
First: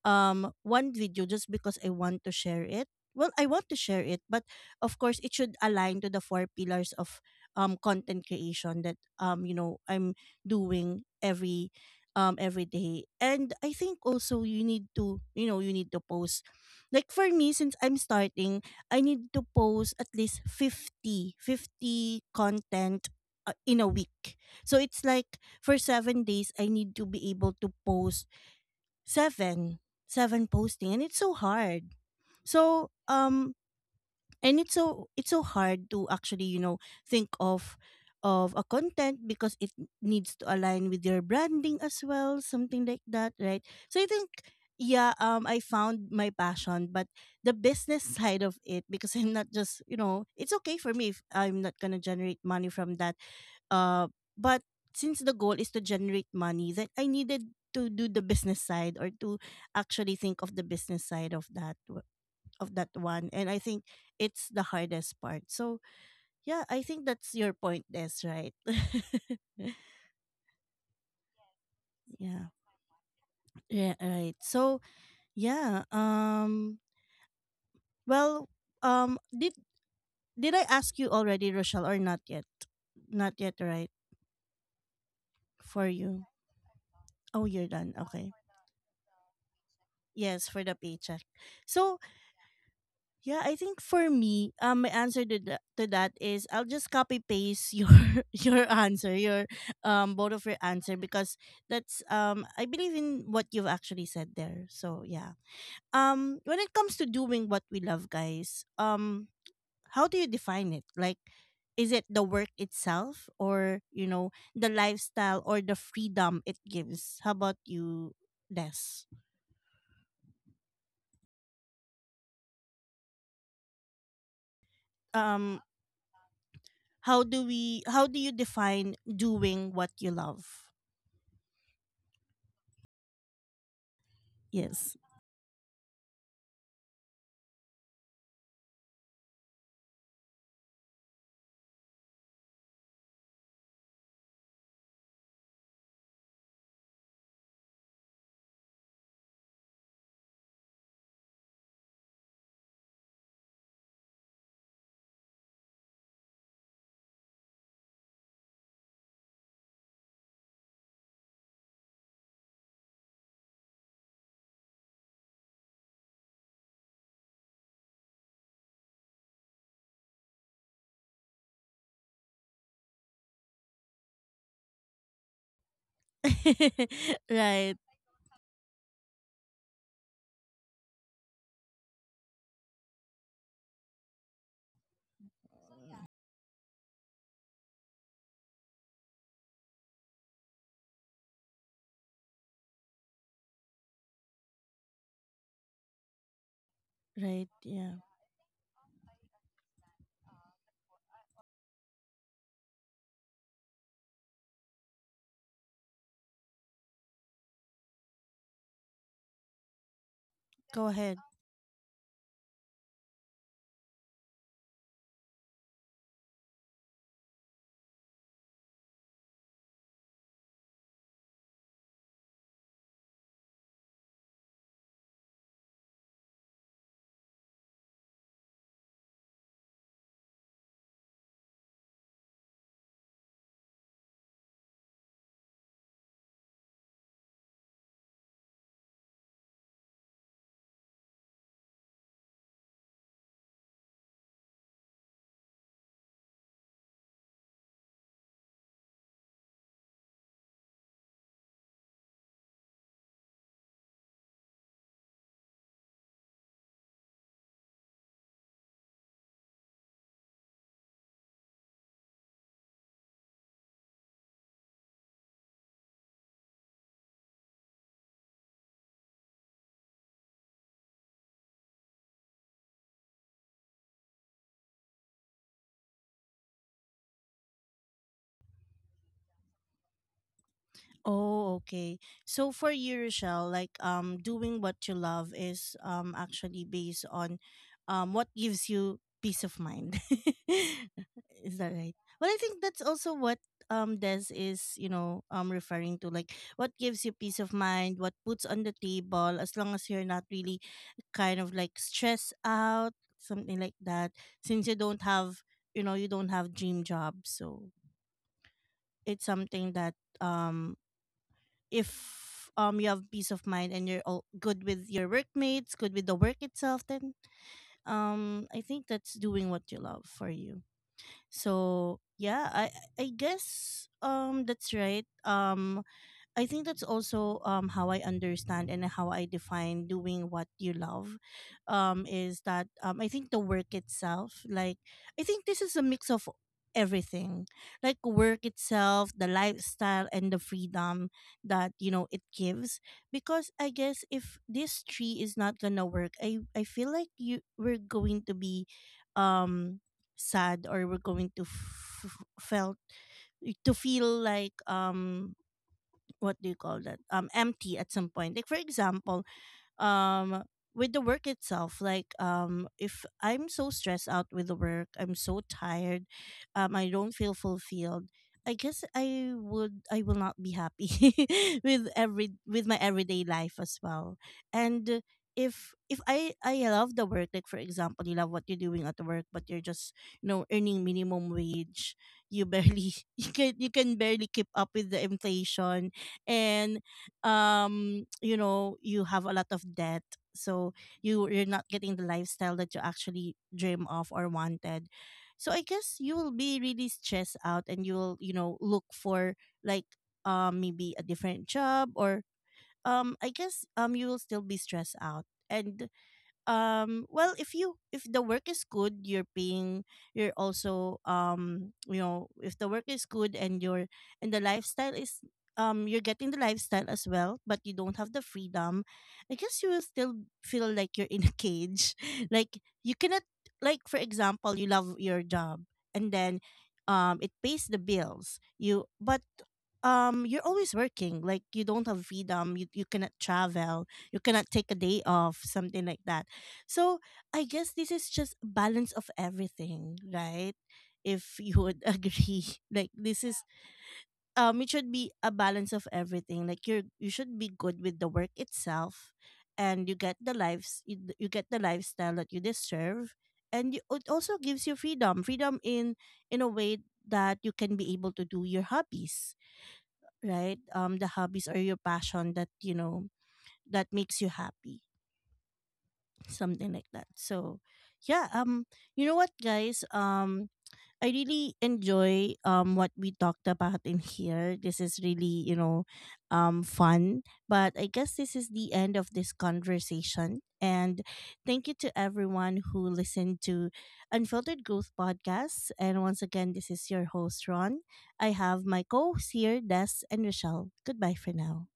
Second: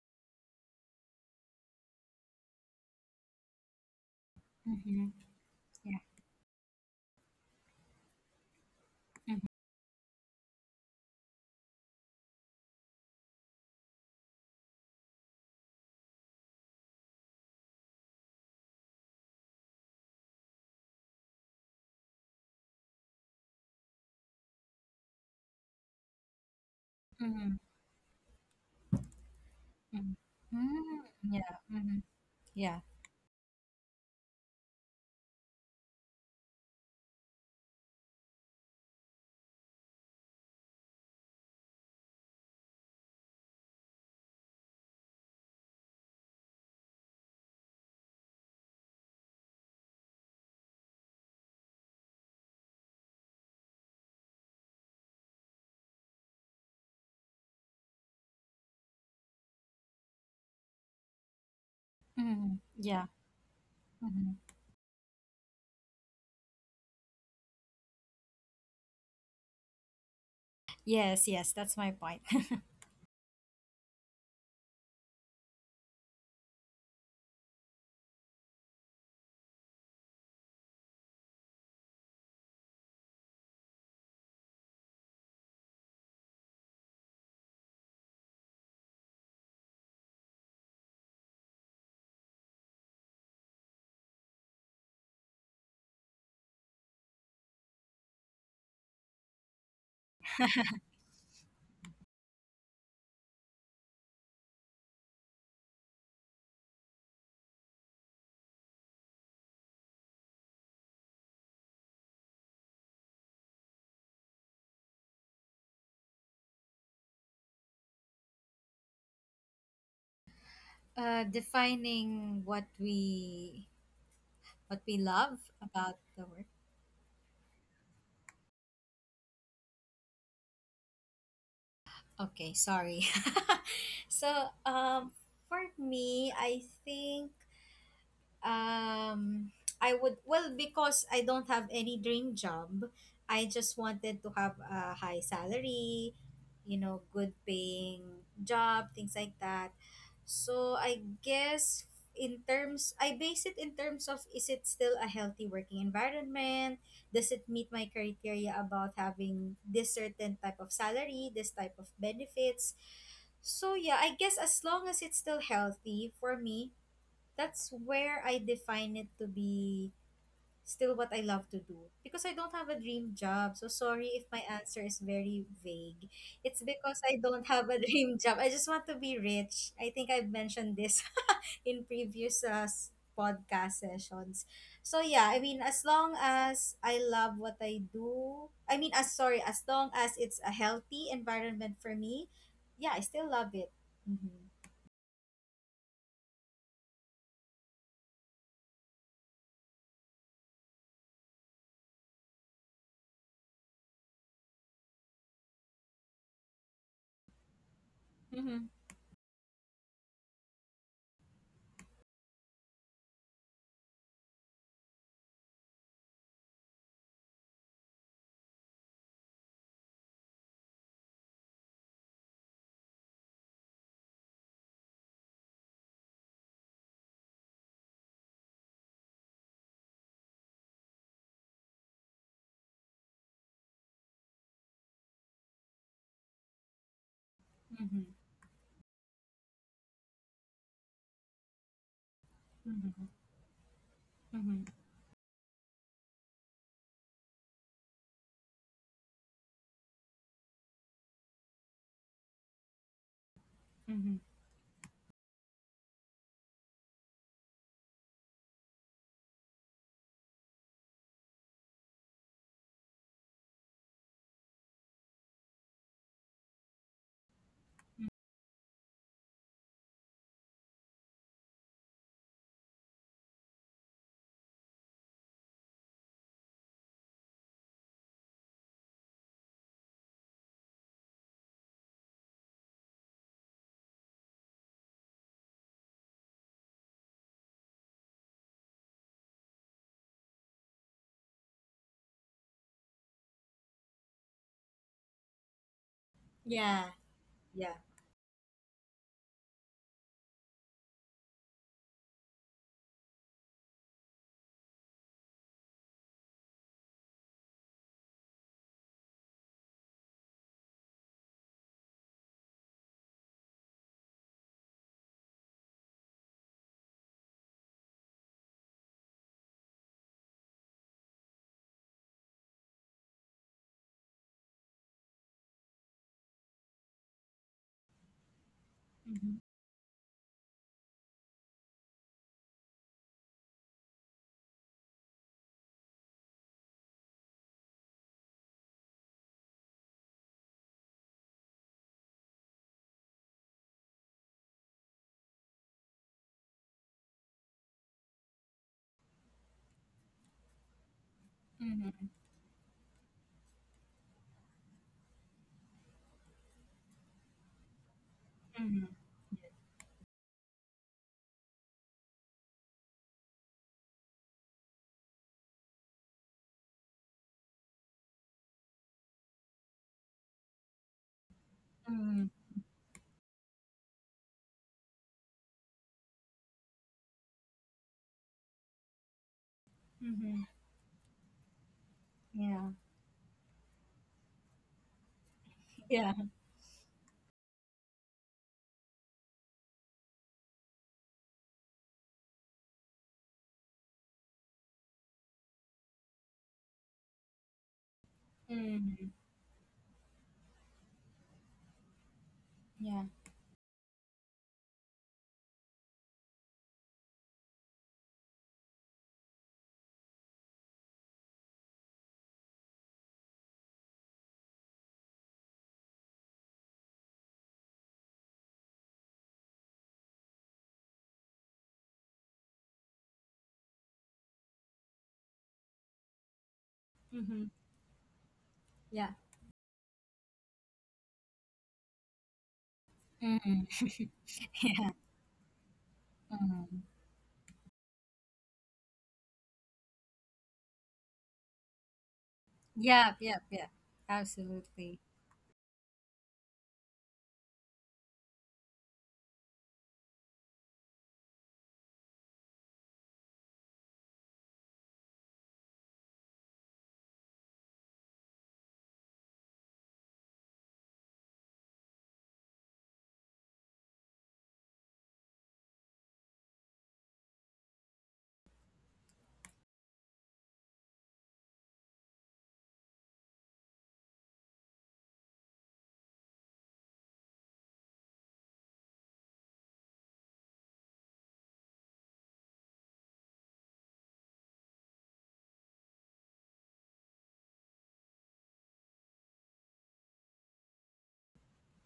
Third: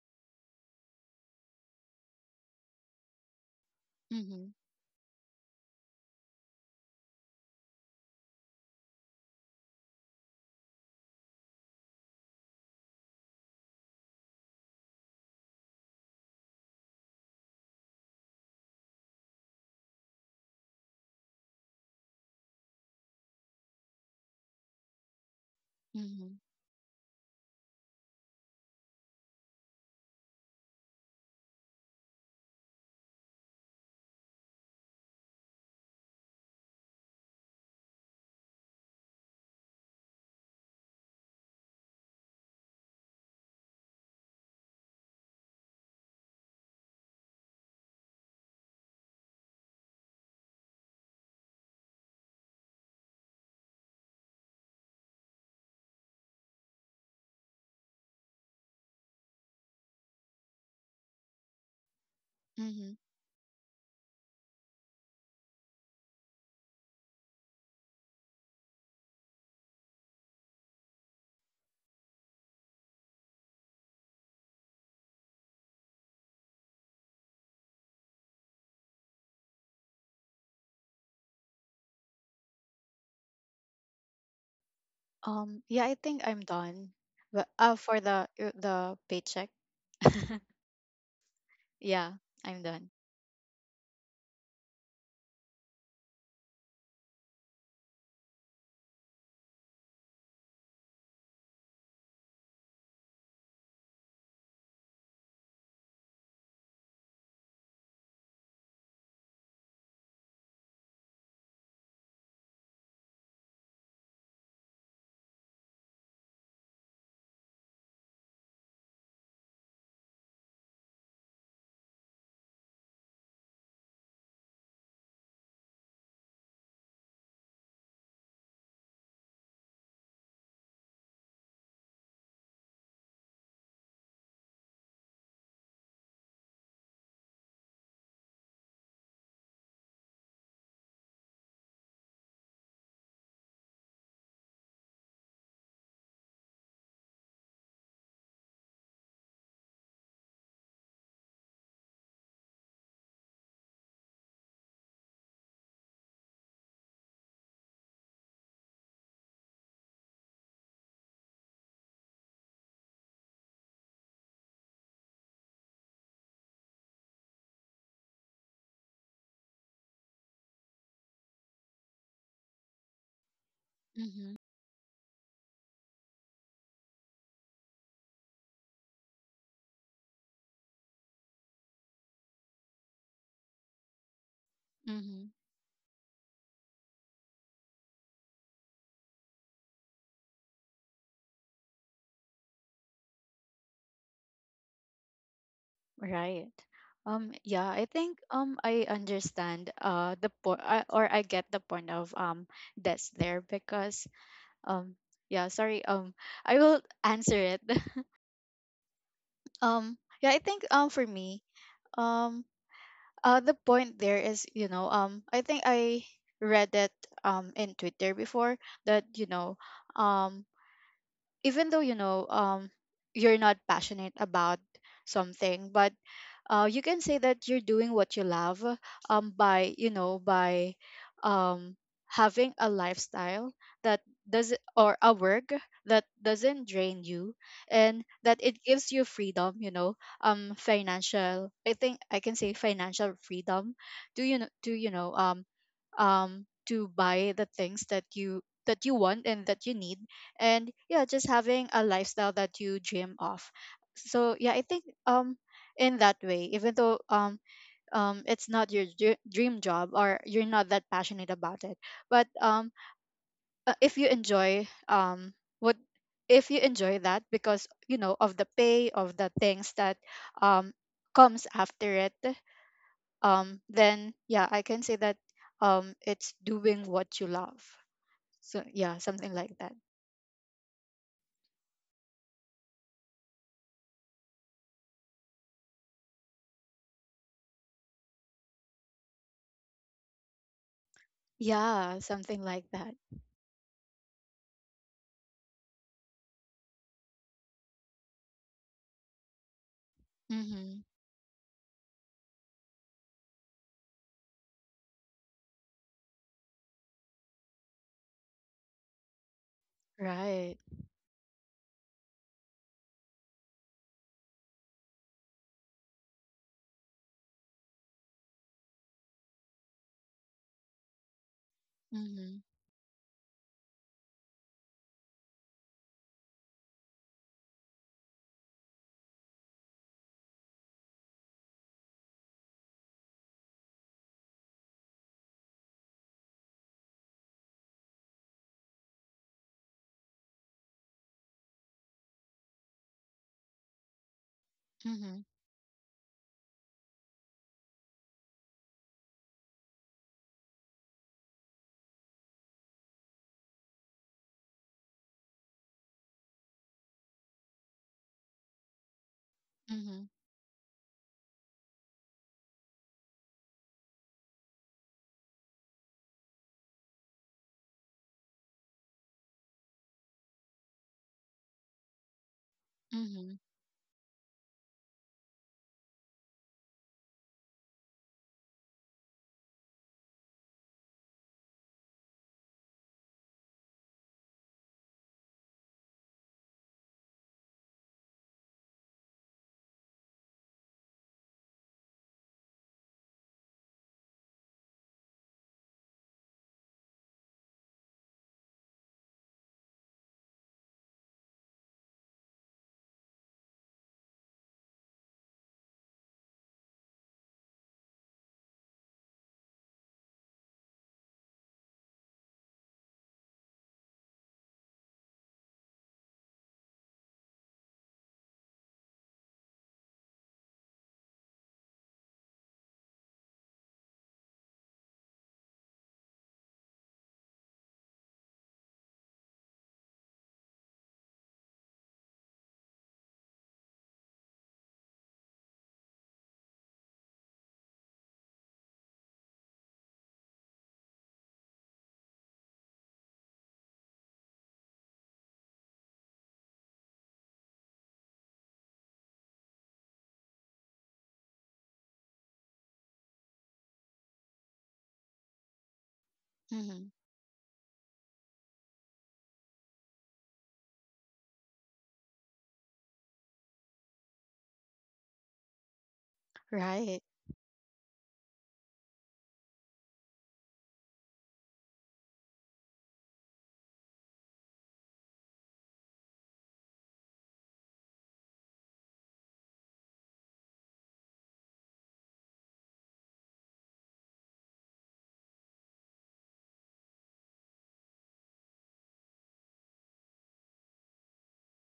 um one video just because I want to share it. Well, I want to share it, but mhm, of Mhm. course it should Yeah. align to the four pillars of um content creation that, Mhm. um you know, I'm doing every, um every day. And I think also you need to, you know, you need to post. Like for me, since I'm starting, I need to post at least fifty fifty content, uh, in a week. So it's like for seven mhm, days I need to be able Mhm. to post seven Mhm. seven posting, and Mm. it's so Yeah. hard. Mhm. Yeah. So um and it's so it's so hard to actually, you know, think of of a content, because it needs to align with your branding as well, something like that, right? So I think, yeah, um I found my passion, but the business *laughs* side of it, because I'm not just, you know, it's okay for me if I'm not going to generate money from that, uh, but since the goal is to generate money, then I needed to do the business side, or to actually think of the business side of that, Mhm. of that mhm. Yeah. one. And I think Mhm. it's the hardest part. So yeah, I think that's your point, Des, right? *laughs* Yes, yes, that's my point. Yeah, *laughs* yeah, right. So yeah, um, well, um, did did I ask you already, Rochelle, or not yet? Not yet, right? Um, for yeah, I you. think I'm done. Oh, But you're uh, done, for okay. the uh, the paycheck, *laughs* Yes, for the paycheck. So yeah, I'm done. yeah, I think for me, um, my answer to that, to that, is I'll just copy paste your *laughs* your answer, your, um, both of your answer, because that's, um I believe in what you've actually said there. So yeah, um, when it comes to doing what we love, guys, um, how do you define it? Like, is it the work itself, or you know, the lifestyle or the freedom it gives? How about you, Des? Uh, defining what we what we love Um, about the work. how do we? How do you define doing what you love? Okay, sorry. *laughs* So, Yes. um, for me, I think um I would, well, because I don't have any dream job. I just wanted to have a high salary, you know, good paying job, things like that. So I guess in terms, I base it in terms of is it still a healthy working environment? Does it meet my criteria about having this certain type of salary, this type of benefits? So yeah, I guess as long as it's still healthy for me, that's where I define it to be still what I love to do because I don't have a dream job. So Mm-hmm. sorry if my answer is very vague. *laughs* It's because I Right, don't have a *laughs* dream job. I just want to be rich. I think I've mentioned this *laughs* in previous uh, s- podcast sessions. Mm-hmm. So yeah, I mean as long as I love what I do, I mean as sorry, as long as it's a healthy environment for me, yeah, I still love it. Mhm. Right. Um, right. yeah, I Yeah. think um I understand uh the point, uh, or I get the point of um that's there because um yeah, sorry, um I will answer it. *laughs* Mhm. um yeah, I think Go um for ahead. me, um. Uh, the point there is, you know, um, I think I read it um in Twitter before that you know, um, even though you know, um, you're not passionate about something, but uh, you can say that you're doing what you love, um, by you know by um, having a lifestyle that does or a work that doesn't drain you, and that Mhm. it gives you freedom, you know, um financial, I think I can say financial Mhm. freedom to you know to you Mhm. know um um to buy the things that you that you want and that you need, and yeah just having a lifestyle that you dream of. So Mhm. yeah, I think um in that way, even though um um it's not your dr- dream job or you're not that passionate about it, but um uh, if you enjoy um what if you enjoy that because you know of the pay of the things that um comes after it, um then yeah I can say that um it's doing what you love. So yeah, something like that. Oh, okay. So for you, Rochelle, like, um doing what you love is, um actually based on, um what gives you peace of mind. *laughs* Is that right? Yeah, Well, I something think like that's that. also what, um Des is, you know, um, referring to, like what gives Yeah, you peace of yeah. mind, what puts on the table, as long as you're not really Mm-hmm. kind of like stressed out, something like that. Since you don't have, you know, you don't have dream job. So it's something that, Right. um if, um you have peace of mind and you're all good with your workmates, good with the work itself, then, um I think that's doing what you love for you. So Mm-hmm. yeah, I I guess, um that's right. Um, I think that's also, um, how I understand and how I Mhm, define doing what you love. Um, is that, um, I think the work itself, like, I think this is a mix of everything, like work itself, the lifestyle, and the freedom that, you know, it gives. Because I guess if this Mm-hmm. tree is not gonna work, I I feel like you, we're going to be, um, sad, or we're going to f- mhm, f- felt, to feel like, um what do you call that, um empty at some point. Like for mhm, example, Mm-hmm. um with the work itself, like, um if I'm so stressed out with the work, I'm so tired, um I don't feel fulfilled, I guess I would, I will not be happy *laughs* with mhm, every, with my everyday Mm-hmm. life as well. And uh, if if i i love the work, like for example you love what you're doing at the work, but you're just, you mhm. know, earning minimum wage, you Yeah, barely *laughs* you can, you can barely keep up with the inflation, yeah, and, um you know, you have a lot of debt. So you, you're not getting the lifestyle that you actually dream of or wanted. So I guess you will be really stressed out, and you will, you know, look mhm, for, like, um maybe a different job, or, yeah, um I guess, um you will still be stressed out. And, um well, if you, if the work is good, you're paying, you're also, um, you know, if the work is good and your, and the lifestyle is, um you're getting the lifestyle as well, but you don't have the freedom, I guess you will still feel like you're in a cage *laughs* like you cannot, like for example you love your job, and then, um it mhm, pays the bills you, yeah, but, um you're always working, like you don't have freedom, you, you cannot mhm, travel, you cannot *laughs* take a yeah, day off, something like that. mhm. So I guess this is just balance of everything, right? If you would *laughs* agree, like Yeah. this Yeah. is, Yep. um, it Absolutely. should be a balance of everything. Like you, are, you should be good with the work itself, and you get the lives, you, d- you get the lifestyle that you deserve, and you, it also gives you freedom, freedom in in a way Mm-hmm. that you can be able to do your hobbies, right? Um, the hobbies or your passion that, you know, that makes you happy, something like Right. that. So yeah, um, you know what, guys, um, I really enjoy, um what we talked about in here. This is really, you know, um, fun. But I guess this is the end of this conversation, and thank you to everyone who listened to Unfiltered Growth Podcast. And once again, this is your host Ron. I have my co-hosts here, Des and Rochelle. Goodbye for now.